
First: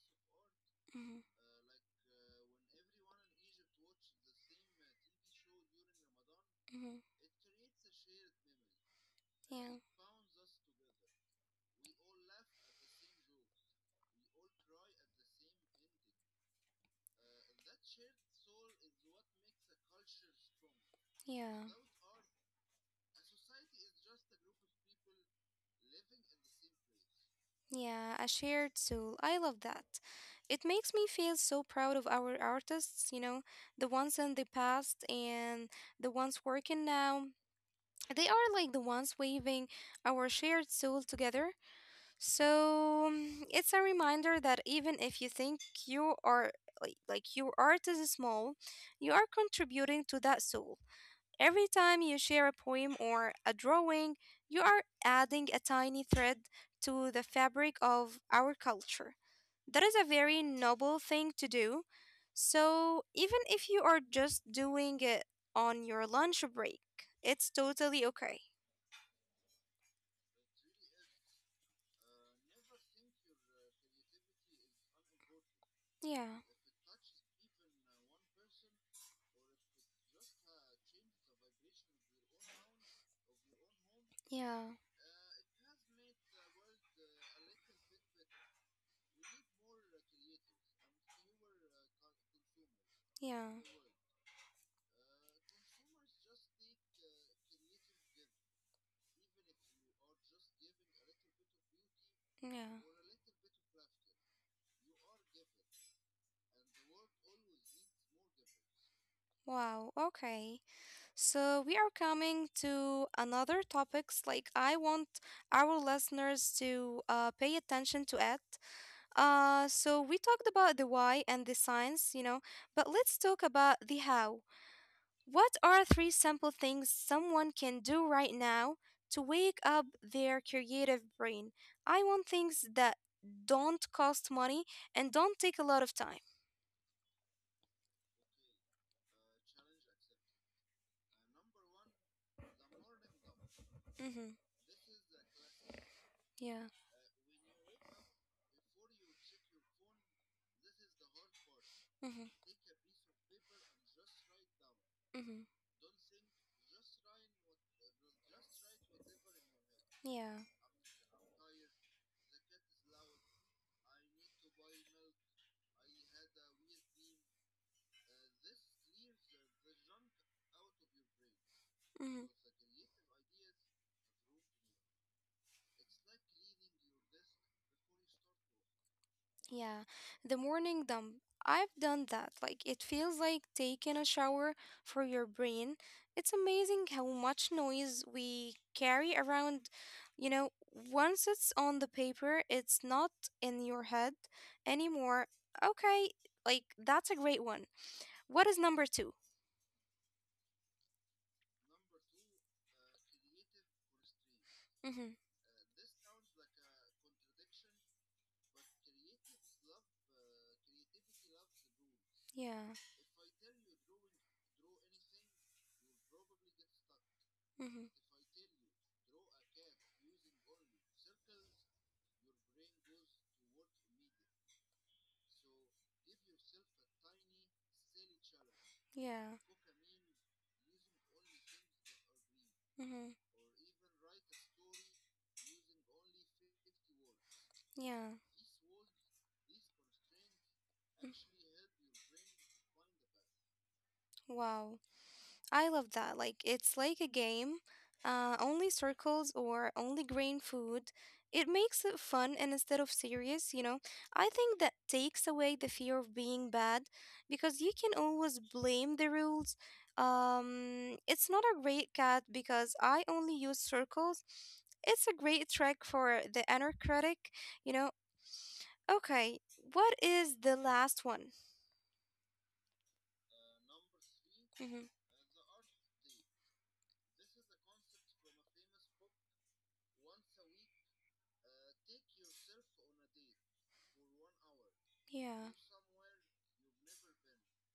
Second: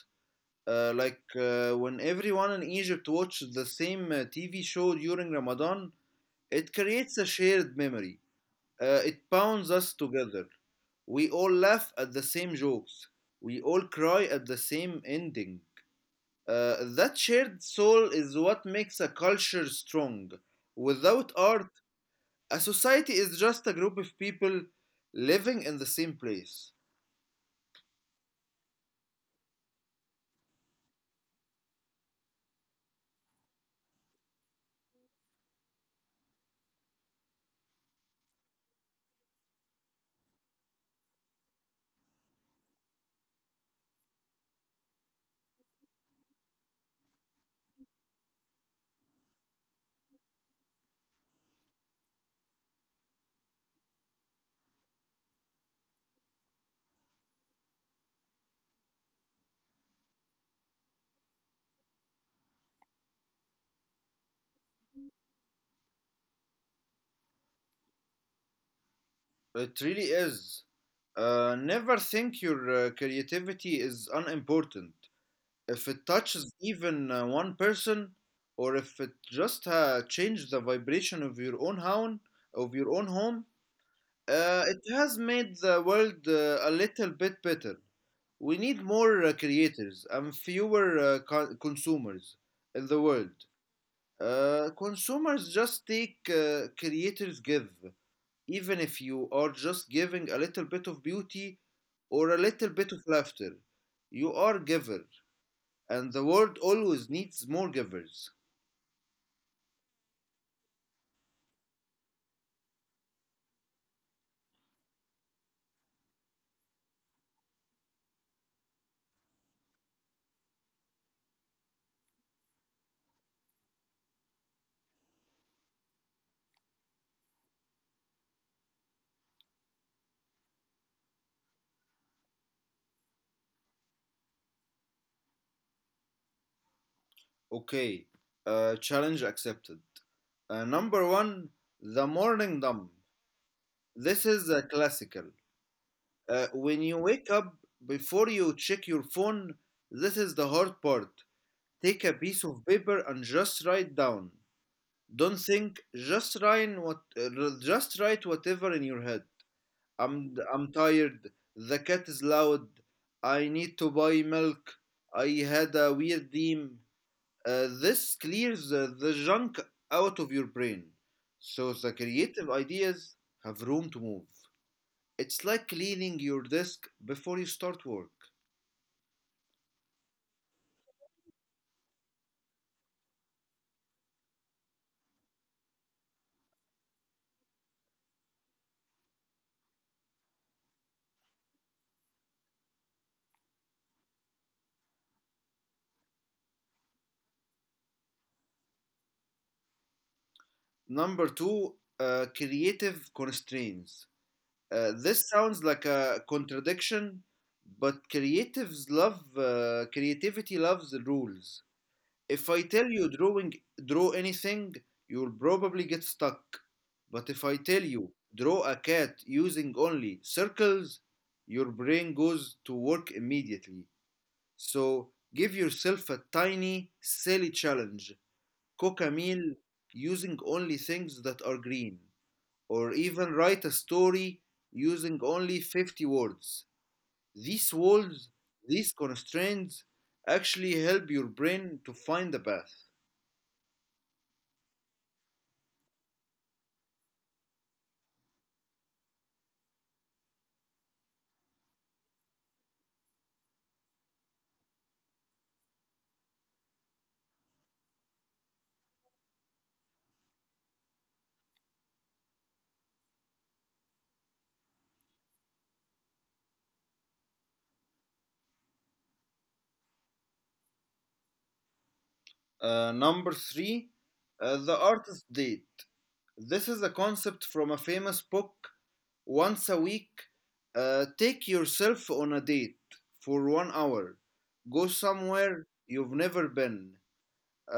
B: uh, like
A: Hmm.
B: uh, when everyone in Egypt watches the same TV show during Ramadan, it
A: Hmm.
B: creates a shared memory. It bounds
A: Yeah.
B: us together. We all laugh at the same jokes. We all cry at the same ending. That shared soul is what makes a culture strong. Without art,
A: Yeah.
B: a society is just a group of people living in the same place.
A: Yeah, a shared soul, I love that. It makes me feel so proud of our artists, you know, the ones in the past and the ones working now. They are like the ones weaving our shared soul together. So it's a reminder that even if you think you are like your art is small, you are contributing to that soul. Every time you share a poem or a drawing, you are adding a tiny thread to the fabric of our culture. That is a very noble thing to do. So even if you are just doing it on your lunch break, it's totally okay.
B: It really is. Never think your creativity is unimportant. If it
A: Yeah,
B: touches even one person, or if it just changed the vibration of your own home, of your own home,
A: yeah,
B: it has made the world a little bit better. We need more creators and fewer consumers in the world.
A: yeah,
B: Consumers just take, creators give. Even if you are just giving a little bit of beauty or a little
A: yeah.
B: bit of laughter, you are giver, and the world always needs more givers.
A: Wow, okay. So we are coming to another topics like I want our listeners to pay attention to it. So we talked about the why and the science, you know, but let's talk about the how. What are three simple things someone can do right now to wake up their creative brain? I want things that don't cost money and don't take a lot of time.
B: Okay, challenge accepted. Number one, the morning dump. This
A: Mm-hmm.
B: is a classical.
A: Yeah.
B: When you wake up, before you check your phone, this is the hard part. Take a
A: Mhm.
B: piece of paper and just write down. Don't
A: Mhm.
B: think, just write whatever in your head. I'm,
A: Yeah.
B: I'm tired. The cat is loud. I need to buy milk. I had a weird dream. This clears the junk out of your brain, so the
A: Mhm.
B: creative ideas have room to move. It's like cleaning your desk before you start work.
A: Yeah. The morning dump. I've done that. Like it feels like taking a shower for your brain. It's amazing how much noise we carry around. You know, once it's on the paper, it's not in your head anymore. Okay, like that's a great one. What is number 2?
B: Number two, creative constraints.
A: Mhm.
B: This sounds like a contradiction, but creatives love creativity loves the rules. If I
A: Yeah.
B: tell you draw anything, you'll probably get stuck. But if I tell
A: Mhm.
B: you draw a cat using only circles, your brain goes to work immediately. So give yourself a tiny, silly challenge. Cook a
A: Yeah.
B: meal using only things that are green, or
A: Mhm.
B: even write a story using only 50 words. These
A: Yeah.
B: walls, these constraints, actually help
A: Mm.
B: your brain to find the path.
A: Wow. I love that. Like it's like a game. Only circles or only green food. It makes it fun and instead of serious, you know. I think that takes away the fear of being bad because you can always blame the rules. It's not a great cat because I only use circles. It's a great trick for the inner critic, you know. Okay, what is the last one?
B: Number three, the
A: Mm-hmm.
B: artist date. This is a concept from a famous book. Once a week, take yourself on a date for 1 hour. Go
A: Yeah.
B: somewhere you've never been,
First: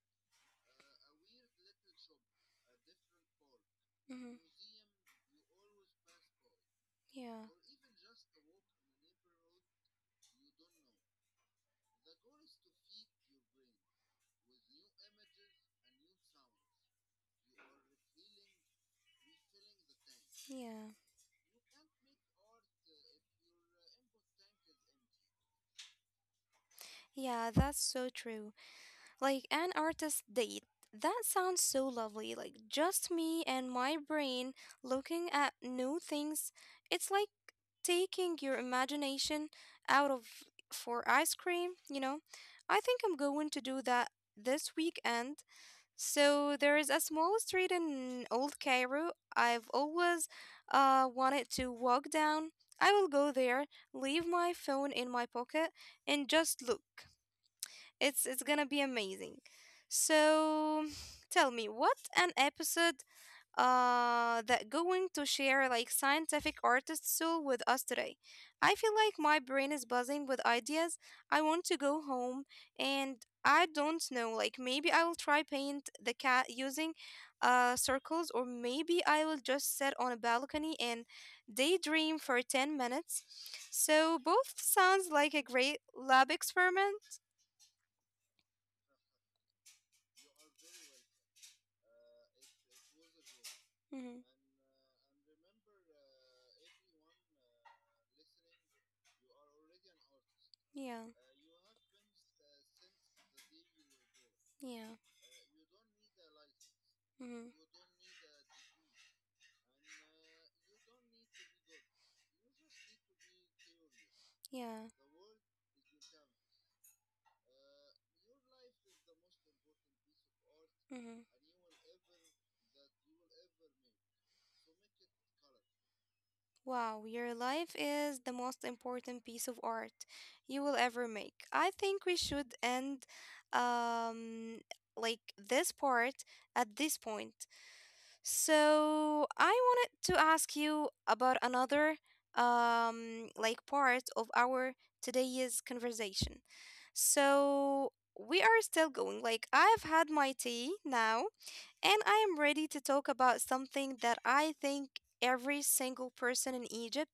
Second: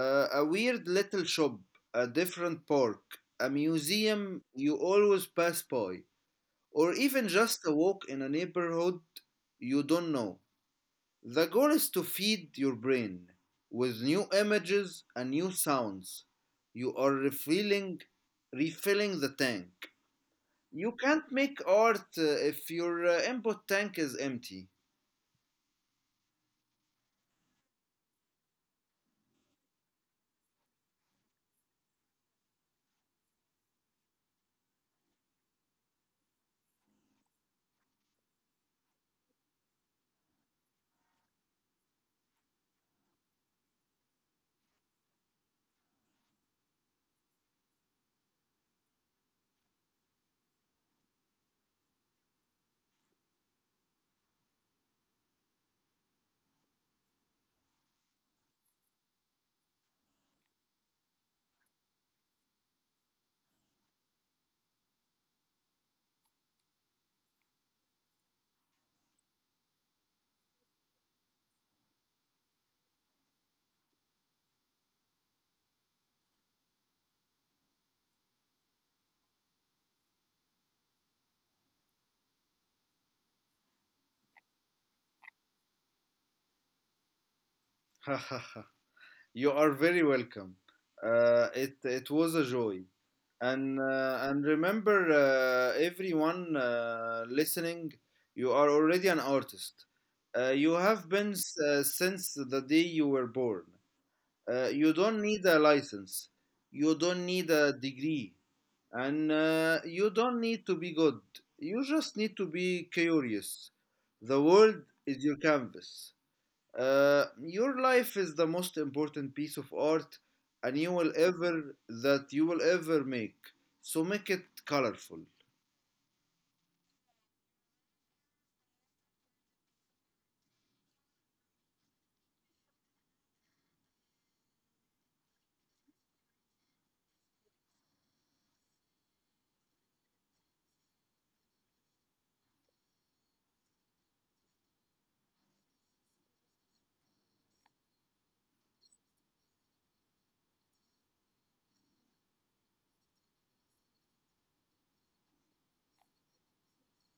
B: a weird little shop, a different park, a museum
A: Mm-hmm.
B: you always pass by, or even
A: Yeah.
B: just a walk in a neighborhood you don't know. The goal is to feed your brain with new images and new sounds. You are refilling the tank.
A: Yeah,
B: You can't make art if your input tank is empty.
A: yeah, that's so true. Like an artist date. That sounds so lovely. Like just me and my brain looking at new things. It's like taking your imagination out of for ice cream, you know? I think I'm going to do that this weekend. So there is a small street in Old Cairo I've always wanted to walk down. I will go there, leave my phone in my pocket, and just look. It's gonna be amazing. So tell me, what an episode that going to share like scientific artist soul with us today. I feel like my brain is buzzing with ideas. I want to go home and I don't know, like maybe I will try paint the cat using circles or maybe I will just sit on a balcony and daydream for 10 minutes. So both sounds like a great lab experiment.
B: You are very welcome. It was a joy, and
A: Hmm.
B: uh, and remember, everyone listening, you are already an artist. Uh, you
A: Yeah,
B: have been s- uh, since the day you were born. You
A: yeah,
B: don't need a license. You don't need
A: hmm
B: a degree, and you don't need to be good. You just need to be curious. The world
A: yeah.
B: is your canvas. Your life is the most important piece of art and you will
A: Hmm.
B: ever that you will ever make. So make it colorful.
A: Wow, your life is the most important piece of art you will ever make. I think we should end um like this part at this point. So, I wanted to ask you about another like part of our today's conversation. So, we are still going. Like I've had my tea now and I am ready to talk about something that I think every single person in Egypt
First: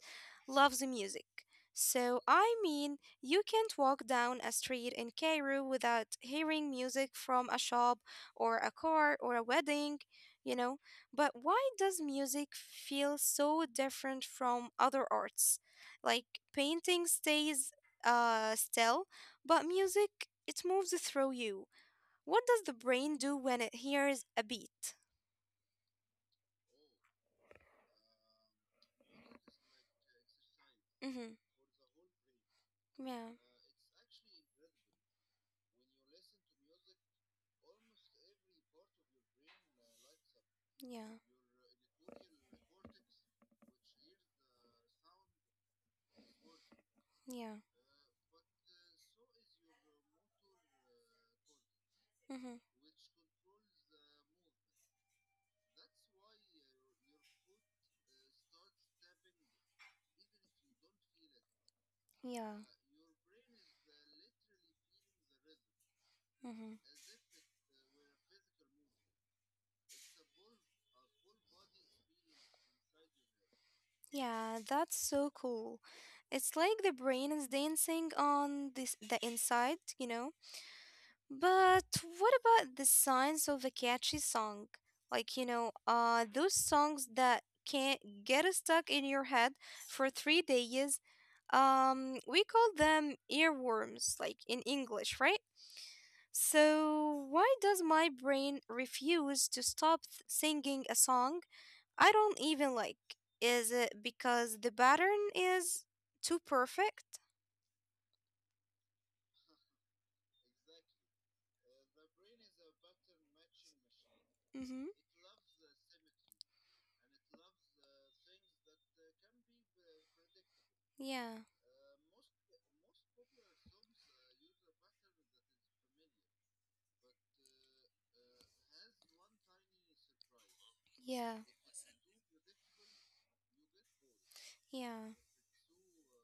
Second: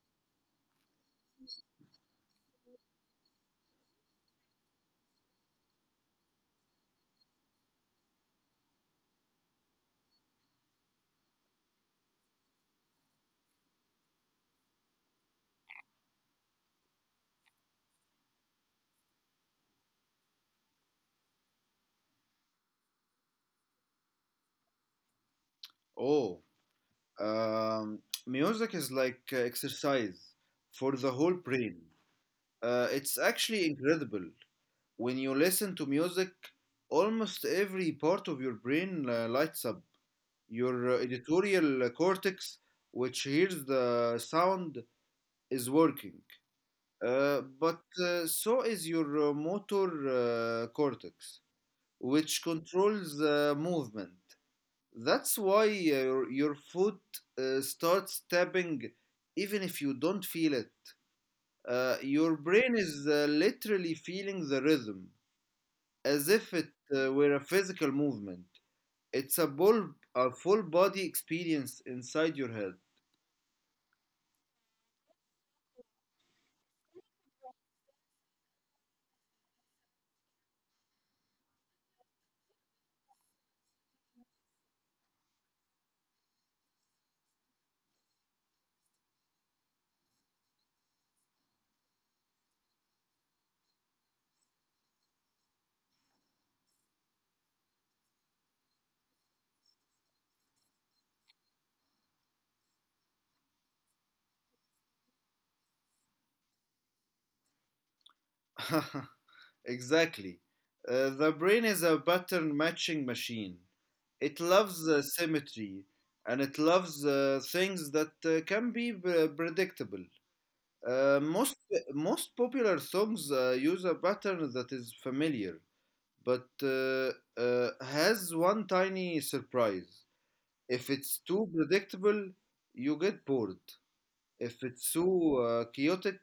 A: loves music. So, I mean, you can't walk down a street in Cairo without hearing music from a shop or a car or a wedding, you know. But why does music feel so different from other arts? Like painting stays still, but music, it moves through you. What does the brain do when it hears a beat?
B: Oh, um, music is like exercise for the
A: Mm-hmm.
B: whole brain. It's
A: Yeah,
B: actually incredible. When you listen to music, almost every part of your brain lights up. Your
A: yeah,
B: editorial cortex, which hears the sound, is working. Uh,
A: yeah.
B: but uh, so is your motor cortex, which
A: Mm-hmm.
B: controls movement. That's why your foot starts tapping even if you don't feel it. Your
A: Yeah,
B: brain is literally feeling the rhythm as if it
A: mm-hmm,
B: were a physical movement. It's a, a full body experience inside your
A: yeah. That's so cool. It's like the brain is dancing on this the inside, you know. But what about the science of a catchy song? Those songs that can get stuck in your head for 3 days. We call them earworms, like in English, right? So, why does my brain refuse to stop singing a song I don't even like? Is it because the pattern is too perfect?
B: head. Exactly. The brain is a pattern matching machine. It loves
A: Mm-hmm.
B: symmetry and it loves things that can be predictable. Uh,
A: Yeah.
B: most Most popular songs use a pattern that is familiar but has one tiny surprise. If it's
A: Yeah.
B: too predictable, you get bored. If it's
A: Yeah.
B: too chaotic,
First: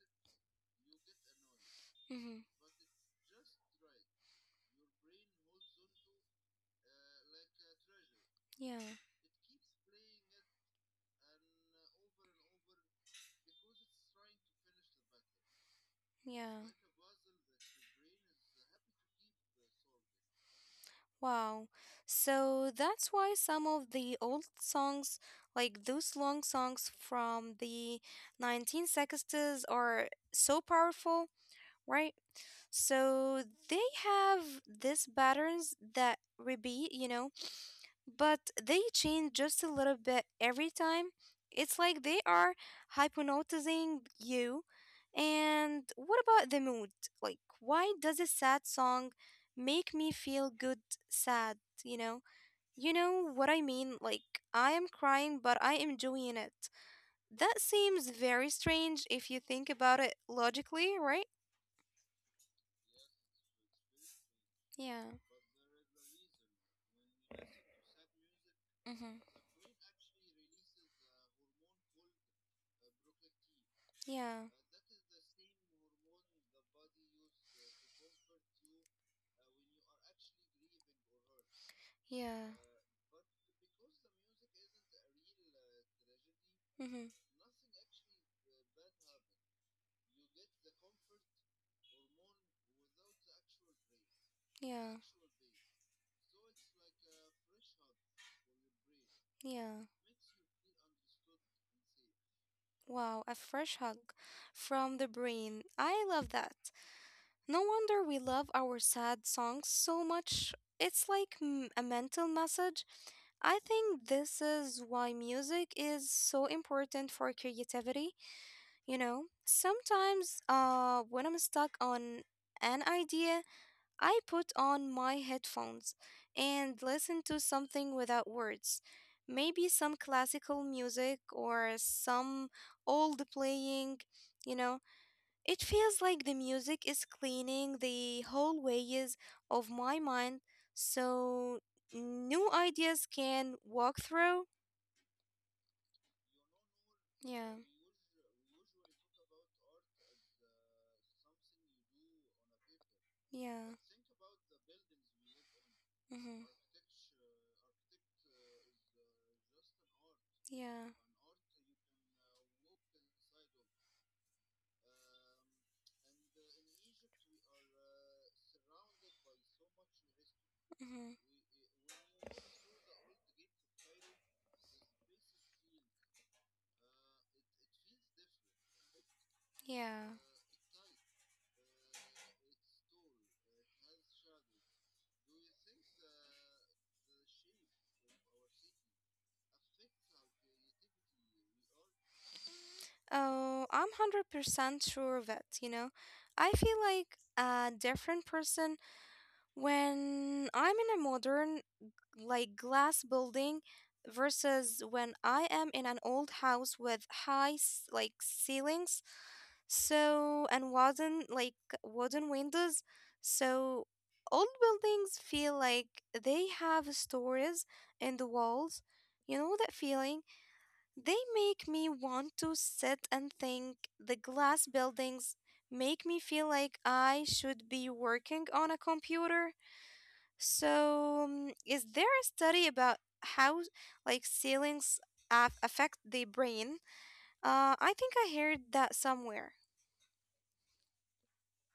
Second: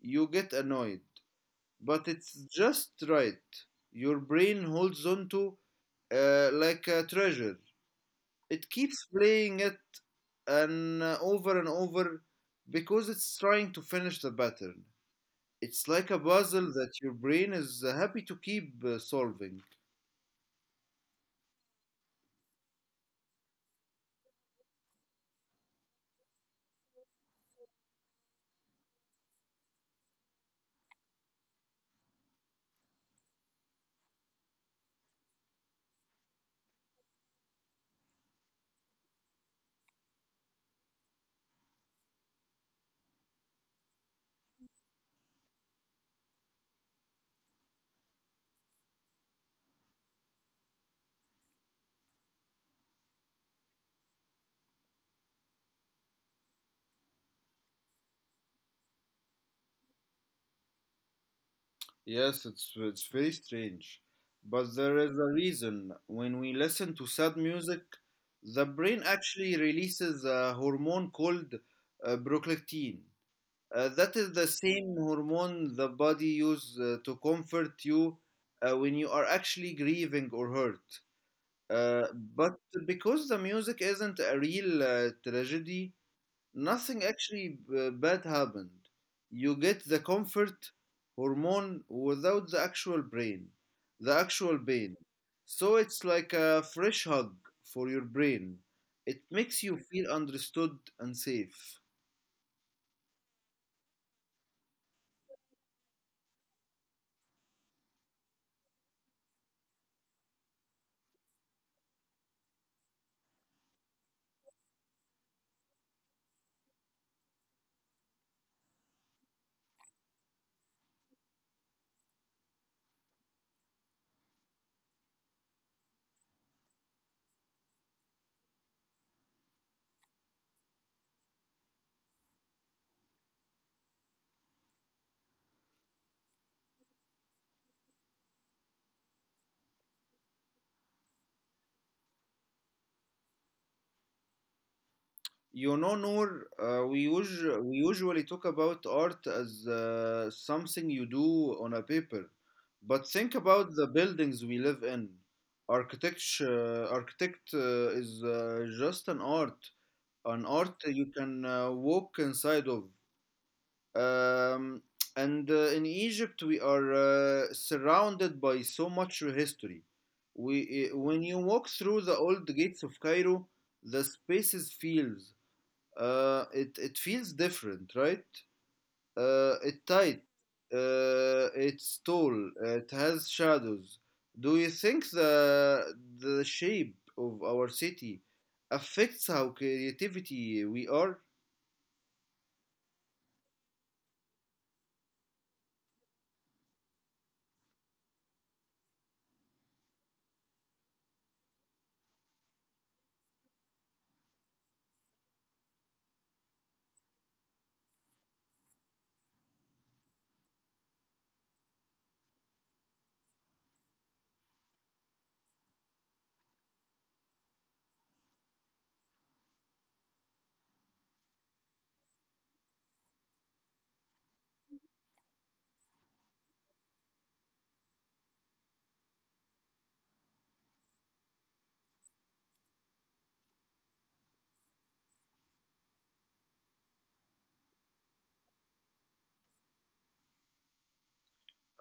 B: you get annoyed but it's
A: Mm-hmm.
B: just right. Your brain holds on to like a treasure. It
A: Yeah.
B: keeps playing it and over and over because it's trying to finish the pattern. It's like a
A: Yeah.
B: puzzle that your brain is happy to keep solving.
A: Wow. So that's why some of the old songs, like those long songs from the 1960s, are so powerful, right? So they have these patterns that repeat, you know, but they change just a little bit every time. It's like they are hypnotizing you. And what about the mood? Like, why does a sad song make me feel good sad, you know? You know what I mean? Like, I am crying, but I am enjoying it. That seems very strange if you think about it logically, right?
B: Yes, it's very strange, but there is
A: Yeah.
B: a reason. When we listen to sad music, the brain
A: Mm-hmm.
B: actually releases a hormone called prolactin. That is the
A: Yeah,
B: same hormone the body uses to comfort you when you are actually grieving or hurt. Uh, but
A: yeah.
B: because the music isn't a real tragedy, nothing
A: Mm-hmm.
B: actually bad happened. You get the comfort hormone without the the actual pain.
A: Yeah,
B: So it's like a fresh hug for your brain. It makes you
A: yeah.
B: feel understood and safe.
A: Wow, a fresh hug from the brain. I love that. No wonder we love our sad songs so much. It's like a mental message. I think this is why music is so important for creativity. You know, sometimes when I'm stuck on an idea, I put on my headphones and listen to something without words. Maybe some classical music or some old playing, you know. It feels like the music is cleaning the whole ways of my mind so new ideas can walk through.
B: You know, Noor,
A: Yeah.
B: we usually talk about art as something you do on a paper, but think
A: Yeah.
B: about the buildings we live in.
A: Mm-hmm.
B: Architecture, architect is just an art
A: Yeah.
B: you can walk inside of. Um, and in Egypt, we are surrounded by so much history.
A: Mm-hmm.
B: When you walk through the old gates of Cairo, the spaces feels it it feels different, right? It
A: Yeah.
B: tight. It's tall. It has shadows. Do you think the shape of our city affects how creativity we are?
A: Oh, I'm 100% sure of it, you know. I feel like a different person when I'm in a modern, like, glass building versus when I am in an old house with high, like, ceilings. So, and wooden like wooden windows. So, old buildings feel like they have stories in the walls. You know that feeling? They make me want to sit and think. The glass buildings make me feel like I should be working on a computer. So, is there a study about how like ceilings affect the brain? I think I heard that somewhere.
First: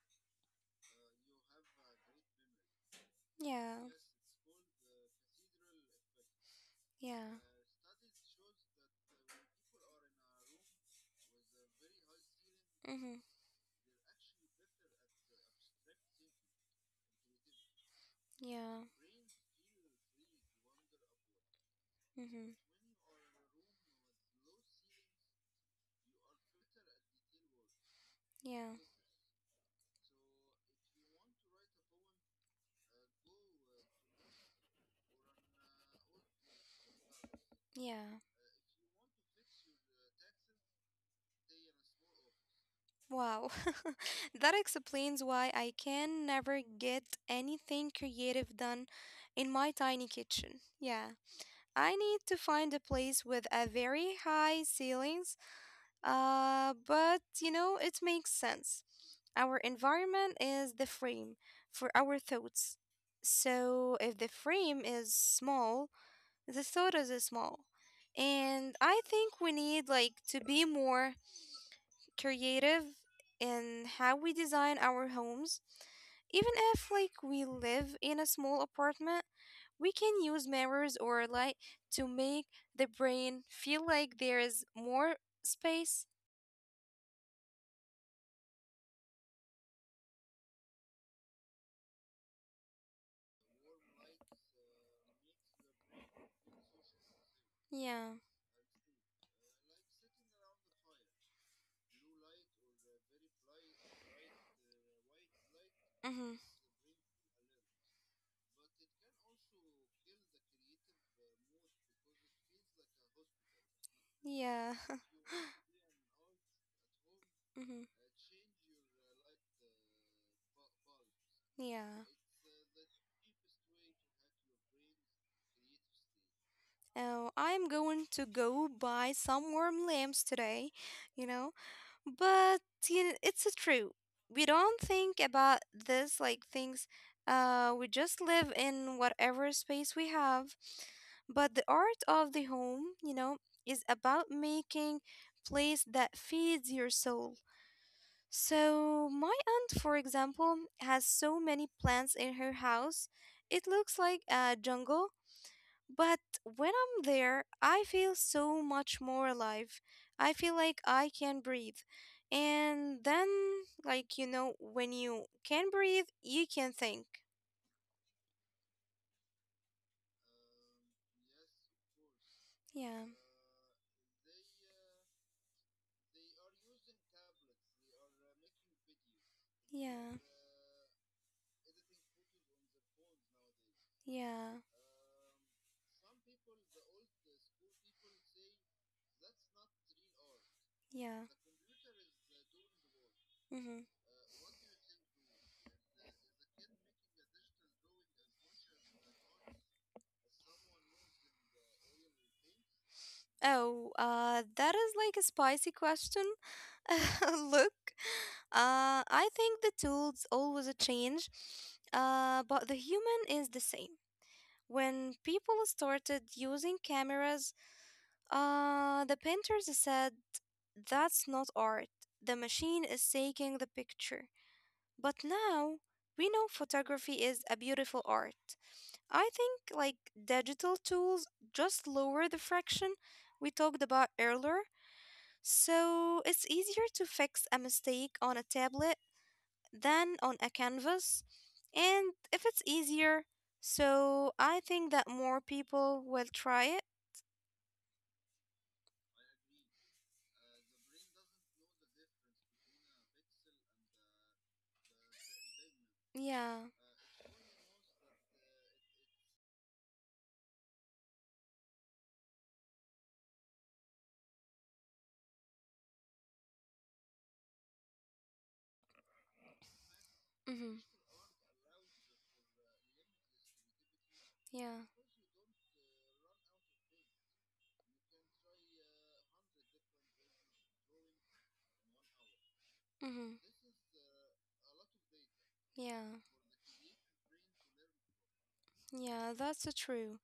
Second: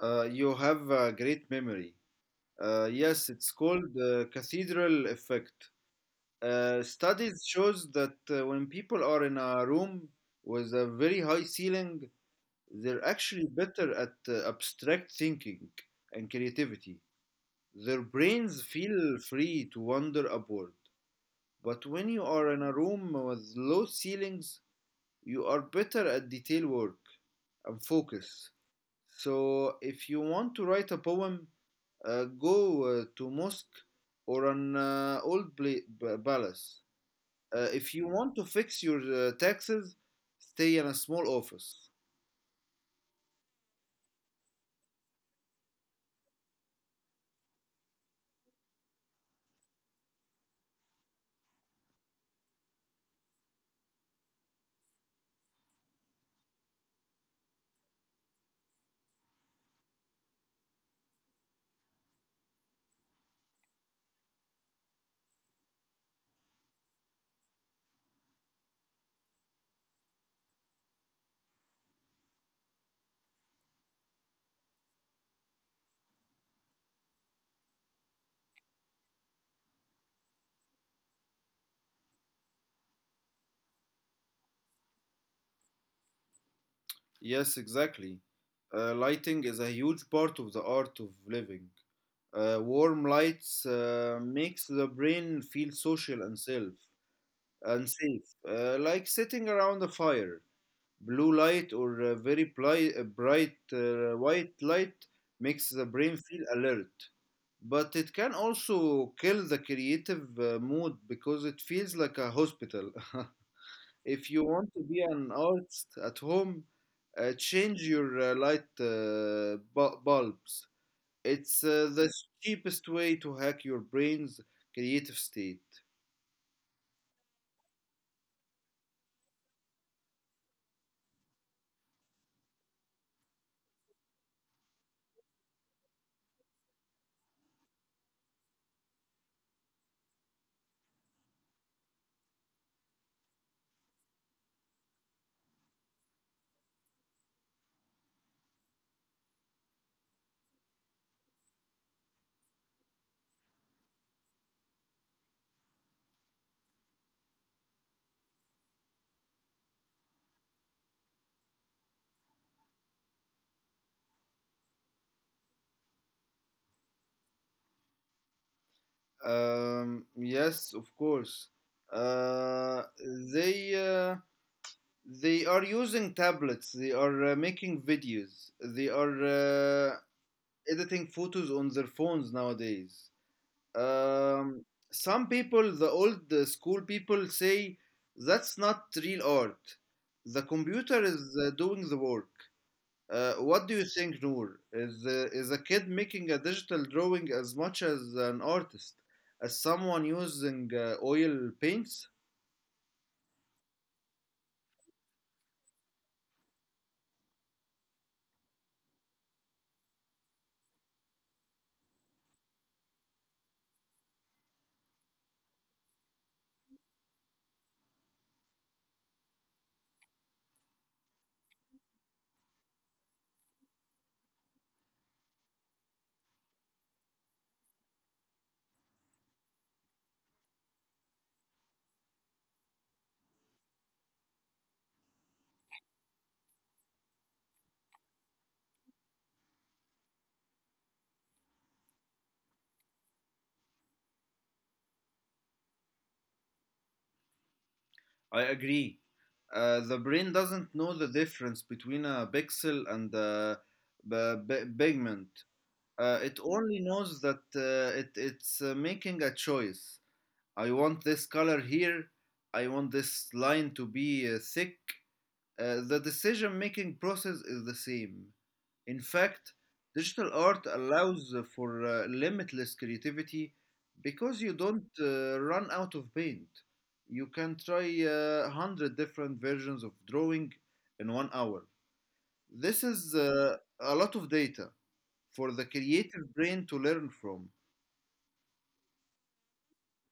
B: You have a great memory. Yes, it's
A: Yeah.
B: called the cathedral effect.
A: Yeah.
B: Studies shows that when people are in a room with a very high ceiling, they're
A: Mhm.
B: actually better at abstract thinking and creativity. Their brains
A: Yeah.
B: feel free to wander upward. But when you are
A: Mhm.
B: in a room with low ceilings, you are better at detail work and focus.
A: Yeah.
B: So if you want to write a poem, go to mosque or an palace. If you
A: Yeah.
B: want to fix your taxes, stay in a small office.
A: Wow. That explains why I can never get anything creative done in my tiny kitchen. Yeah. I need to find a place with a very high ceilings. But you know, it makes sense. Our environment is the frame for our thoughts. So if the frame is small, the sodas is small. And I think we need like to be more creative in how we design our homes. Even if like we live in a small apartment, we can use mirrors or light to make the brain feel like there is more space.
B: Yes, exactly. Lighting is a huge part of the art of living. Warm lights makes the brain feel social and self and
A: Yeah.
B: safe, like sitting around a fire. Blue light or a bright white light makes the brain
A: Mhm.
B: feel alert, but it can also kill the creative mood because it feels like a hospital. If you
A: Yeah.
B: want to be an artist at home,
A: Mhm.
B: change your bulbs. It's
A: Yeah.
B: the cheapest way to hack your brain's creative state.
A: Oh, I'm going to go buy some warm lamps today, you know? But you know, it's true. We don't think about this like things. We just live in whatever space we have. But the art of the home, you know, is about making place that feeds your soul. So my aunt, for example, has so many plants in her house. It looks like a jungle but when I'm there, I feel so much more alive. I feel like I can breathe. And then, like, you know, when you can breathe, you can think.
B: Yes, of course. Uh,
A: Yeah,
B: uh, they are using tablets. They are making videos. They are uh,
A: yeah,
B: editing photos on their phones nowadays.
A: yeah,
B: Um, some people, the old school people, say that's not real art. The computer
A: yeah.
B: is doing the work.
A: Mm-hmm.
B: What do you think, Noor? Is a kid making a digital drawing as much as an artist, as someone using oil paints?
A: Oh, that is like a spicy question. Look, I think the tools always a change, but the human is the same. When people started using cameras, the painters said, "That's not art. The machine is taking the picture." But now we know photography is a beautiful art. I think like digital tools just lower the fraction we talked about earlier. So it's easier to fix a mistake on a tablet than on a canvas. And if it's easier, so I think that more people will try it.
B: I agree. The brain doesn't know the difference between a pixel and a pigment. It
A: Yeah.
B: only knows that it's making a choice. I want this color here. I want this line to be thick. The decision making process is the same. In fact, digital art
A: Mm-hmm.
B: allows for limitless creativity because you
A: Yeah.
B: don't run out of paint. You can try 100 different versions of drawing in 1 hour. This is
A: Mm-hmm.
B: a lot of data for the
A: Yeah.
B: creative brain to learn from.
A: Yeah, that's true.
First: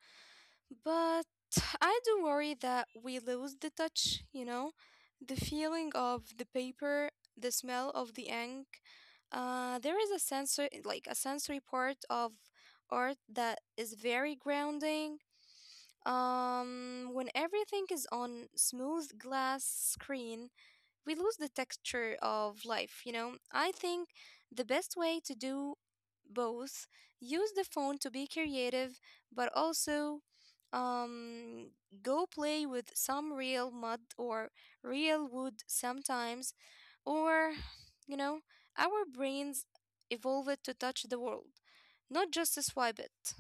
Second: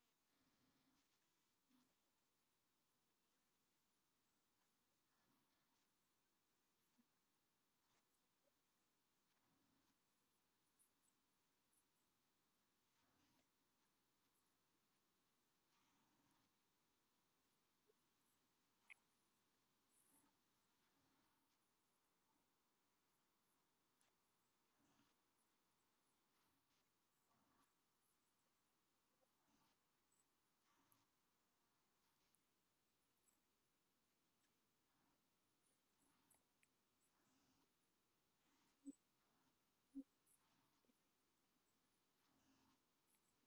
A: But I do worry that we lose the touch, you know, the feeling of the paper, the smell of the ink. There is a sensory, like a sensory part of art that is very grounding. When everything is on smooth glass screen, we lose the texture of life, you know? I think the best way to do both use the phone to be creative, but also um, go play with some real mud or real wood sometimes, or, you know, our brains evolve it to touch the world, not just to swipe it.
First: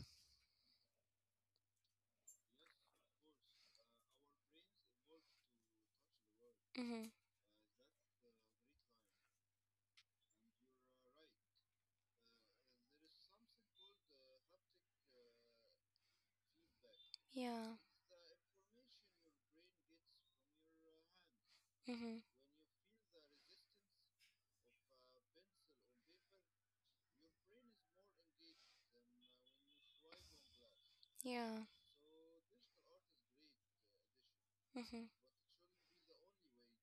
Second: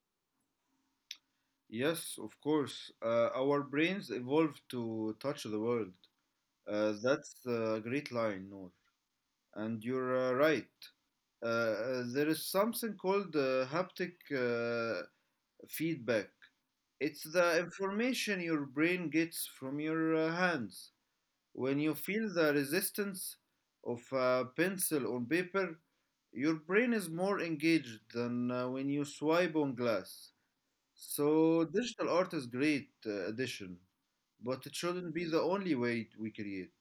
B: Yes, of course. Our brains evolved to touch the world.
A: Mm-hmm.
B: That's a great line, Noor. And you're right. Uh, there is something called uh, haptic feedback. It's the
A: Yeah.
B: information your brain gets from your hands. When you
A: Mm-hmm.
B: feel the resistance of a pencil on paper, your brain is more engaged than when you swipe on glass.
A: Yeah.
B: So digital art is great addition, but it
A: Mm-hmm.
B: shouldn't be the only way we create.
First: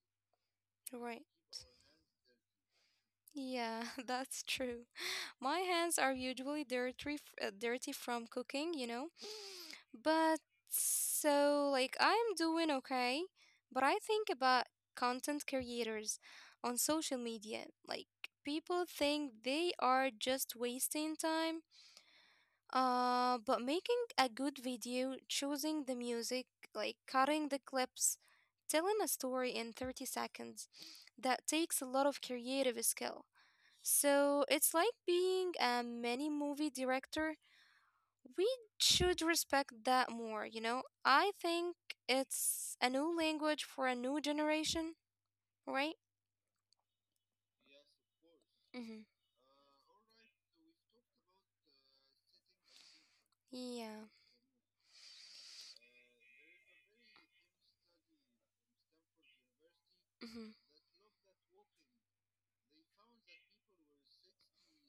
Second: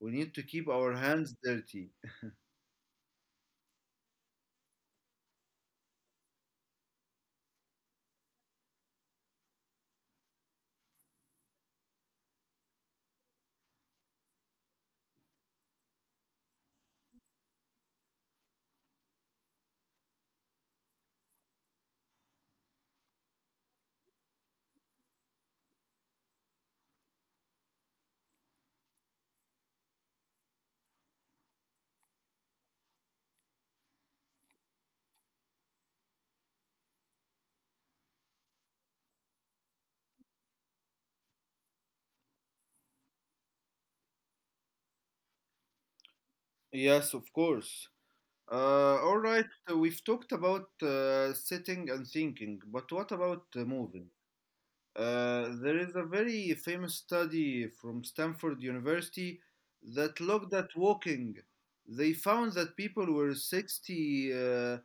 B: We need to keep our
A: Right.
B: hands dirty.
A: Yeah, that's true. My hands are usually dirty from cooking, you know. But so like I'm doing okay. But I think about content creators on social media. Like people think they are just wasting time. But making a good video, choosing the music, like cutting the clips, telling a story in 30 seconds, that takes a lot of creative skill. So it's like being a mini movie director. We should respect that more, you know? I think it's a new language for a new generation, right?
B: Yes, of course.
A: Mm-hmm.
B: All right, we've talked about sitting and thinking, but what about
A: Yeah.
B: moving? There is a very famous study from Stanford University that
A: Mm-hmm.
B: looked at walking. They found that people were 60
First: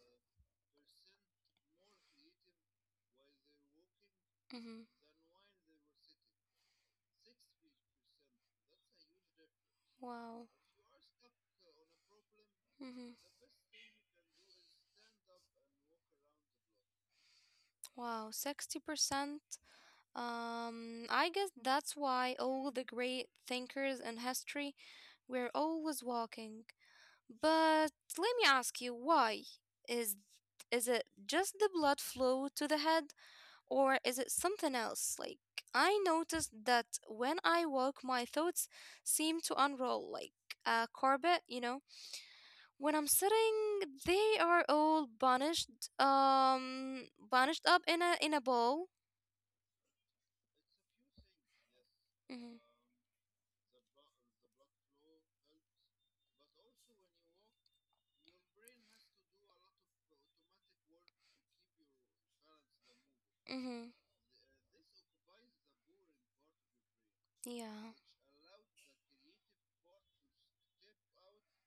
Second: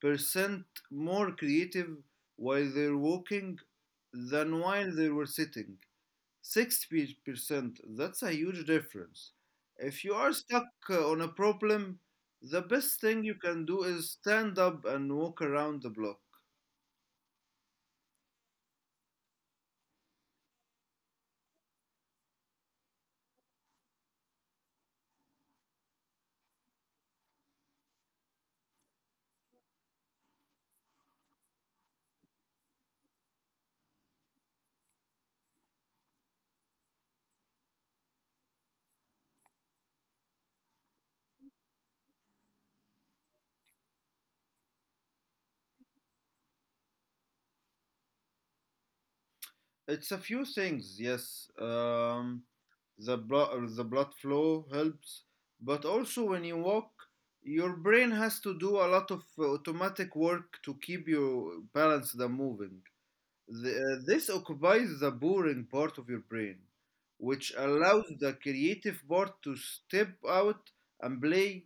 B: percent more creative while they're walking than
A: Mm-hmm.
B: while they were sitting. 60%, that's a huge difference. If you are
A: Wow.
B: stuck on a problem, the best thing
A: Mm-hmm.
B: you can do is stand up and walk around the block.
A: Wow. 60%. I guess that's why all the great thinkers in history were always walking. But let me ask you, why? Is is it just the blood flow to the head? Or is it something else? Like, I noticed that when I walk, my thoughts seem to unroll like a carpet, you know? When I'm sitting, they are all bunched up in a ball.
B: It's a few things, yes.
A: Mm-hmm.
B: The blood flow helps, but also when you walk, your brain has to do a lot of automatic work to keep you balanced and moving.
A: Mm-hmm.
B: This occupies the boring part of your brain, which
A: Yeah.
B: allows the creative part to step out and play.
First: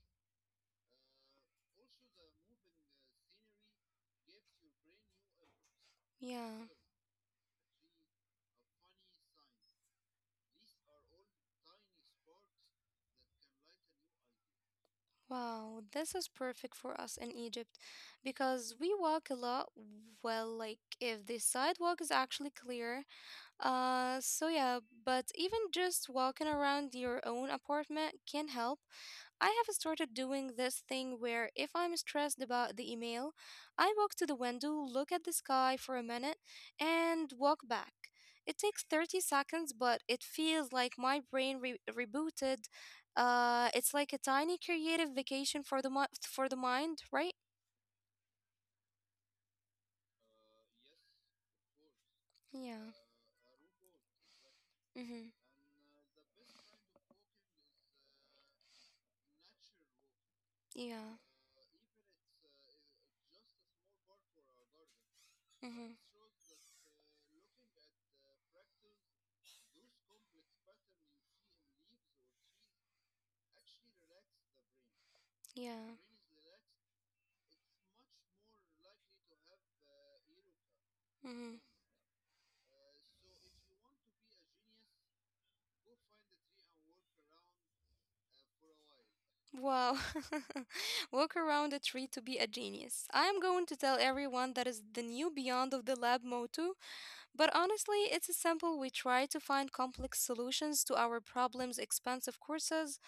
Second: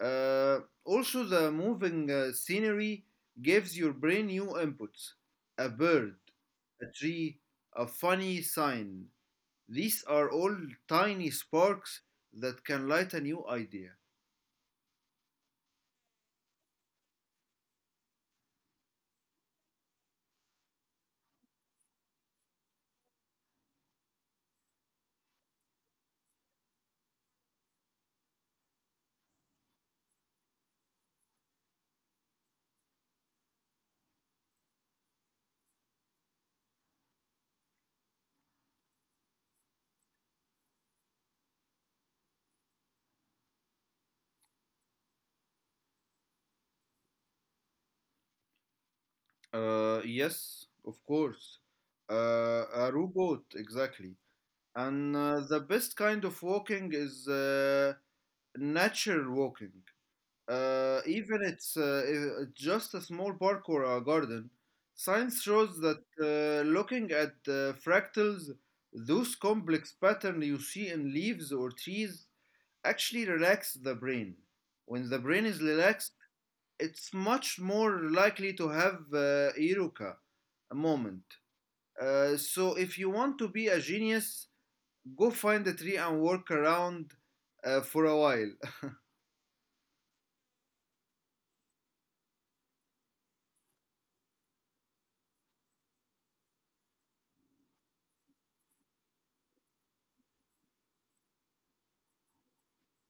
B: Uh, also, the moving scenery gives your brain new inputs a bird,
A: Yeah.
B: a tree, a funny sign. These are all tiny sparks that can light a new idea.
A: Wow, this is perfect for us in Egypt because we walk a lot. Well, like if the sidewalk is actually clear. So yeah, but even just walking around your own apartment can help. I have started doing this thing where if I'm stressed about the email, I walk to the window, look at the sky for a minute, and walk back. It takes 30 seconds, but it feels like my brain rebooted. It's like a tiny creative vacation for for the mind, right?
B: Yes, of course. A
A: Yeah.
B: robot, exactly. And
A: Mhm.
B: the best kind of walking is natural walking.
A: Yeah.
B: It's just a small park or a garden. Science shows
A: Mhm.
B: that looking at fractals, those complex patterns you see in leaves or trees, actually relax the brain. When the brain is
A: Yeah.
B: relaxed, it's much more likely to have Eureka a moment.
A: Mhm.
B: So if you want to be a genius, go find a tree and walk around for a while.
A: Wow. Walk around a tree to be a genius. I am going to tell everyone that is the new beyond of the lab motto, but honestly, it's a simple we try to find complex solutions to our problems, expensive courses,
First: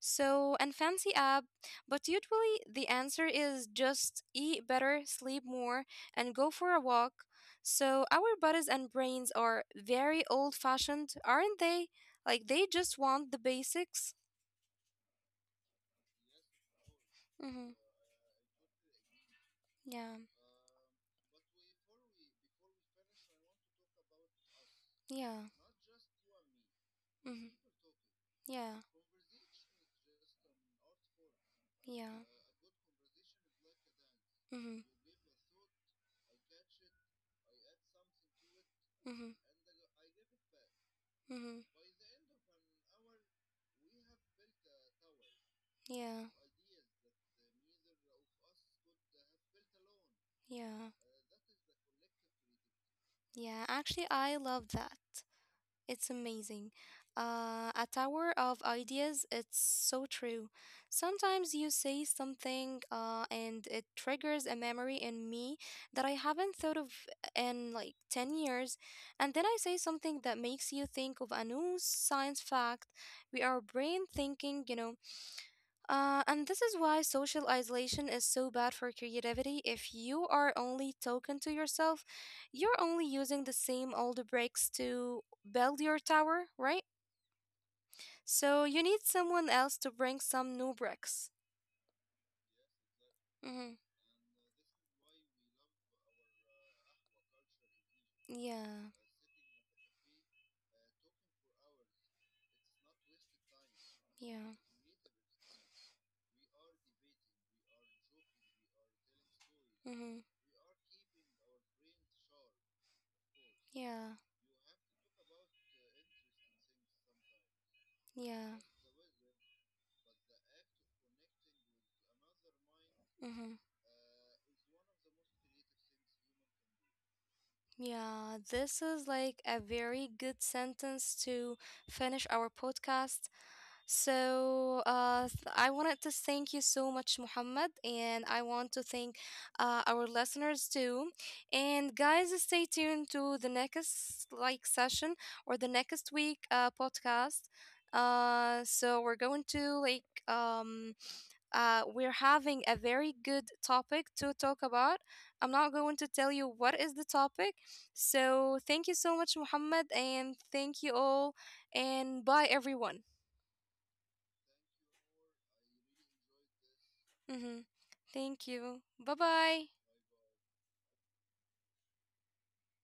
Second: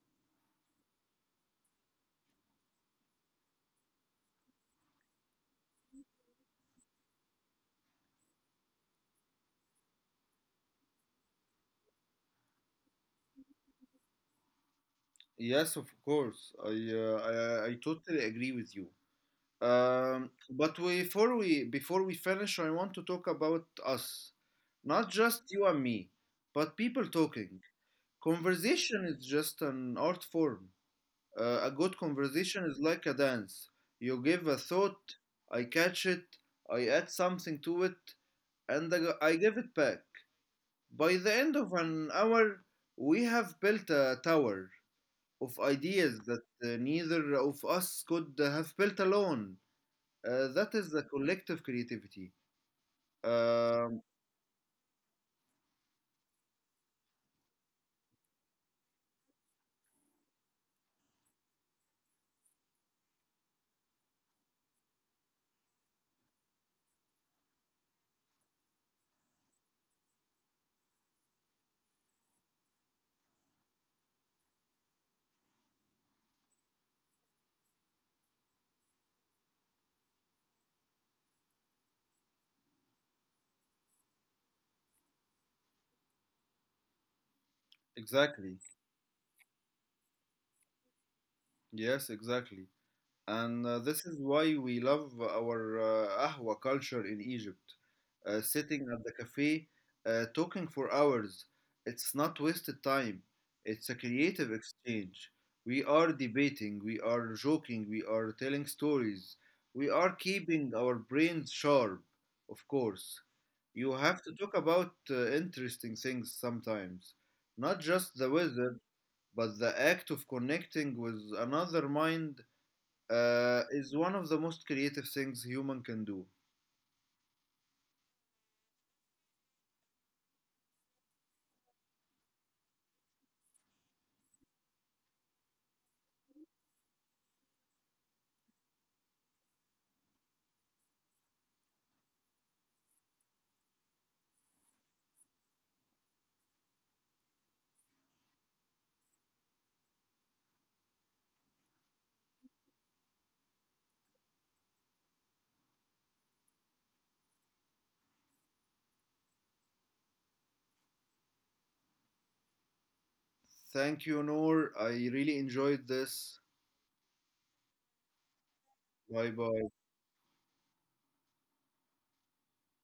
A: so and fancy app, but usually the answer is just eat better, sleep more, and go for a walk. So our bodies and brains are very old-fashioned, aren't they? Like they just want the basics.
B: Yes, of course.
A: Mhm.
B: I totally agree with you.
A: Yeah.
B: But before we finish, I want to talk about us, not just
A: Yeah.
B: you and me, but people
A: Mhm.
B: talking.
A: Yeah,
B: Conversation is just an art form. A good
A: yeah.
B: conversation is like a dance. You give a
A: Mhm,
B: thought, I catch it, I add something to it, and I,
A: mhm,
B: I give it back. By the
A: mhm.
B: end of an hour, we have built a tower of
A: Yeah,
B: ideas that neither of us could have built alone. That is
A: yeah,
B: the collective creativity.
A: yeah.
B: Um,
A: Actually, I love that. It's amazing. A tower of ideas. It's so true. Sometimes you say something, and it triggers a memory in me that I haven't thought of in like 10 years, and then I say something that makes you think of a new science fact. We are brain thinking, you know. And this is why social isolation is so bad for creativity. If you are only talking to yourself, you're only using the same old bricks to build your tower, right?
B: exactly.
A: So you need someone else to bring some new bricks.
B: Yes, exactly. And
A: Mm-hmm.
B: this is why we love our ahwa culture in Egypt. Sitting
A: Yeah,
B: at the cafe, talking for hours. It's not wasted time. It's a creative
A: yeah,
B: exchange. We are debating, we are joking, we are telling stories. We are
A: mm-hmm,
B: keeping our brains sharp, of course. You
A: yeah,
B: have to talk about interesting things sometimes. Not just the
A: yeah,
B: weather, but the act of connecting with another mind
A: mm-hmm,
B: is one of the most creative things human can do.
A: yeah. This is like a very good sentence to finish our podcast. So I wanted to thank you so much, Muhammad, and I want to thank our listeners too. And guys, stay tuned to the next like session or the next week podcast. So we're going to we're having a very good topic to talk about. I'm not going to tell you what is the topic. So thank you so much, Muhammad, and thank you all, and bye everyone.
B: Thank you, Noor. I really enjoyed this.
A: Mm-hmm. Thank you. Bye
B: Bye
A: bye.
B: bye.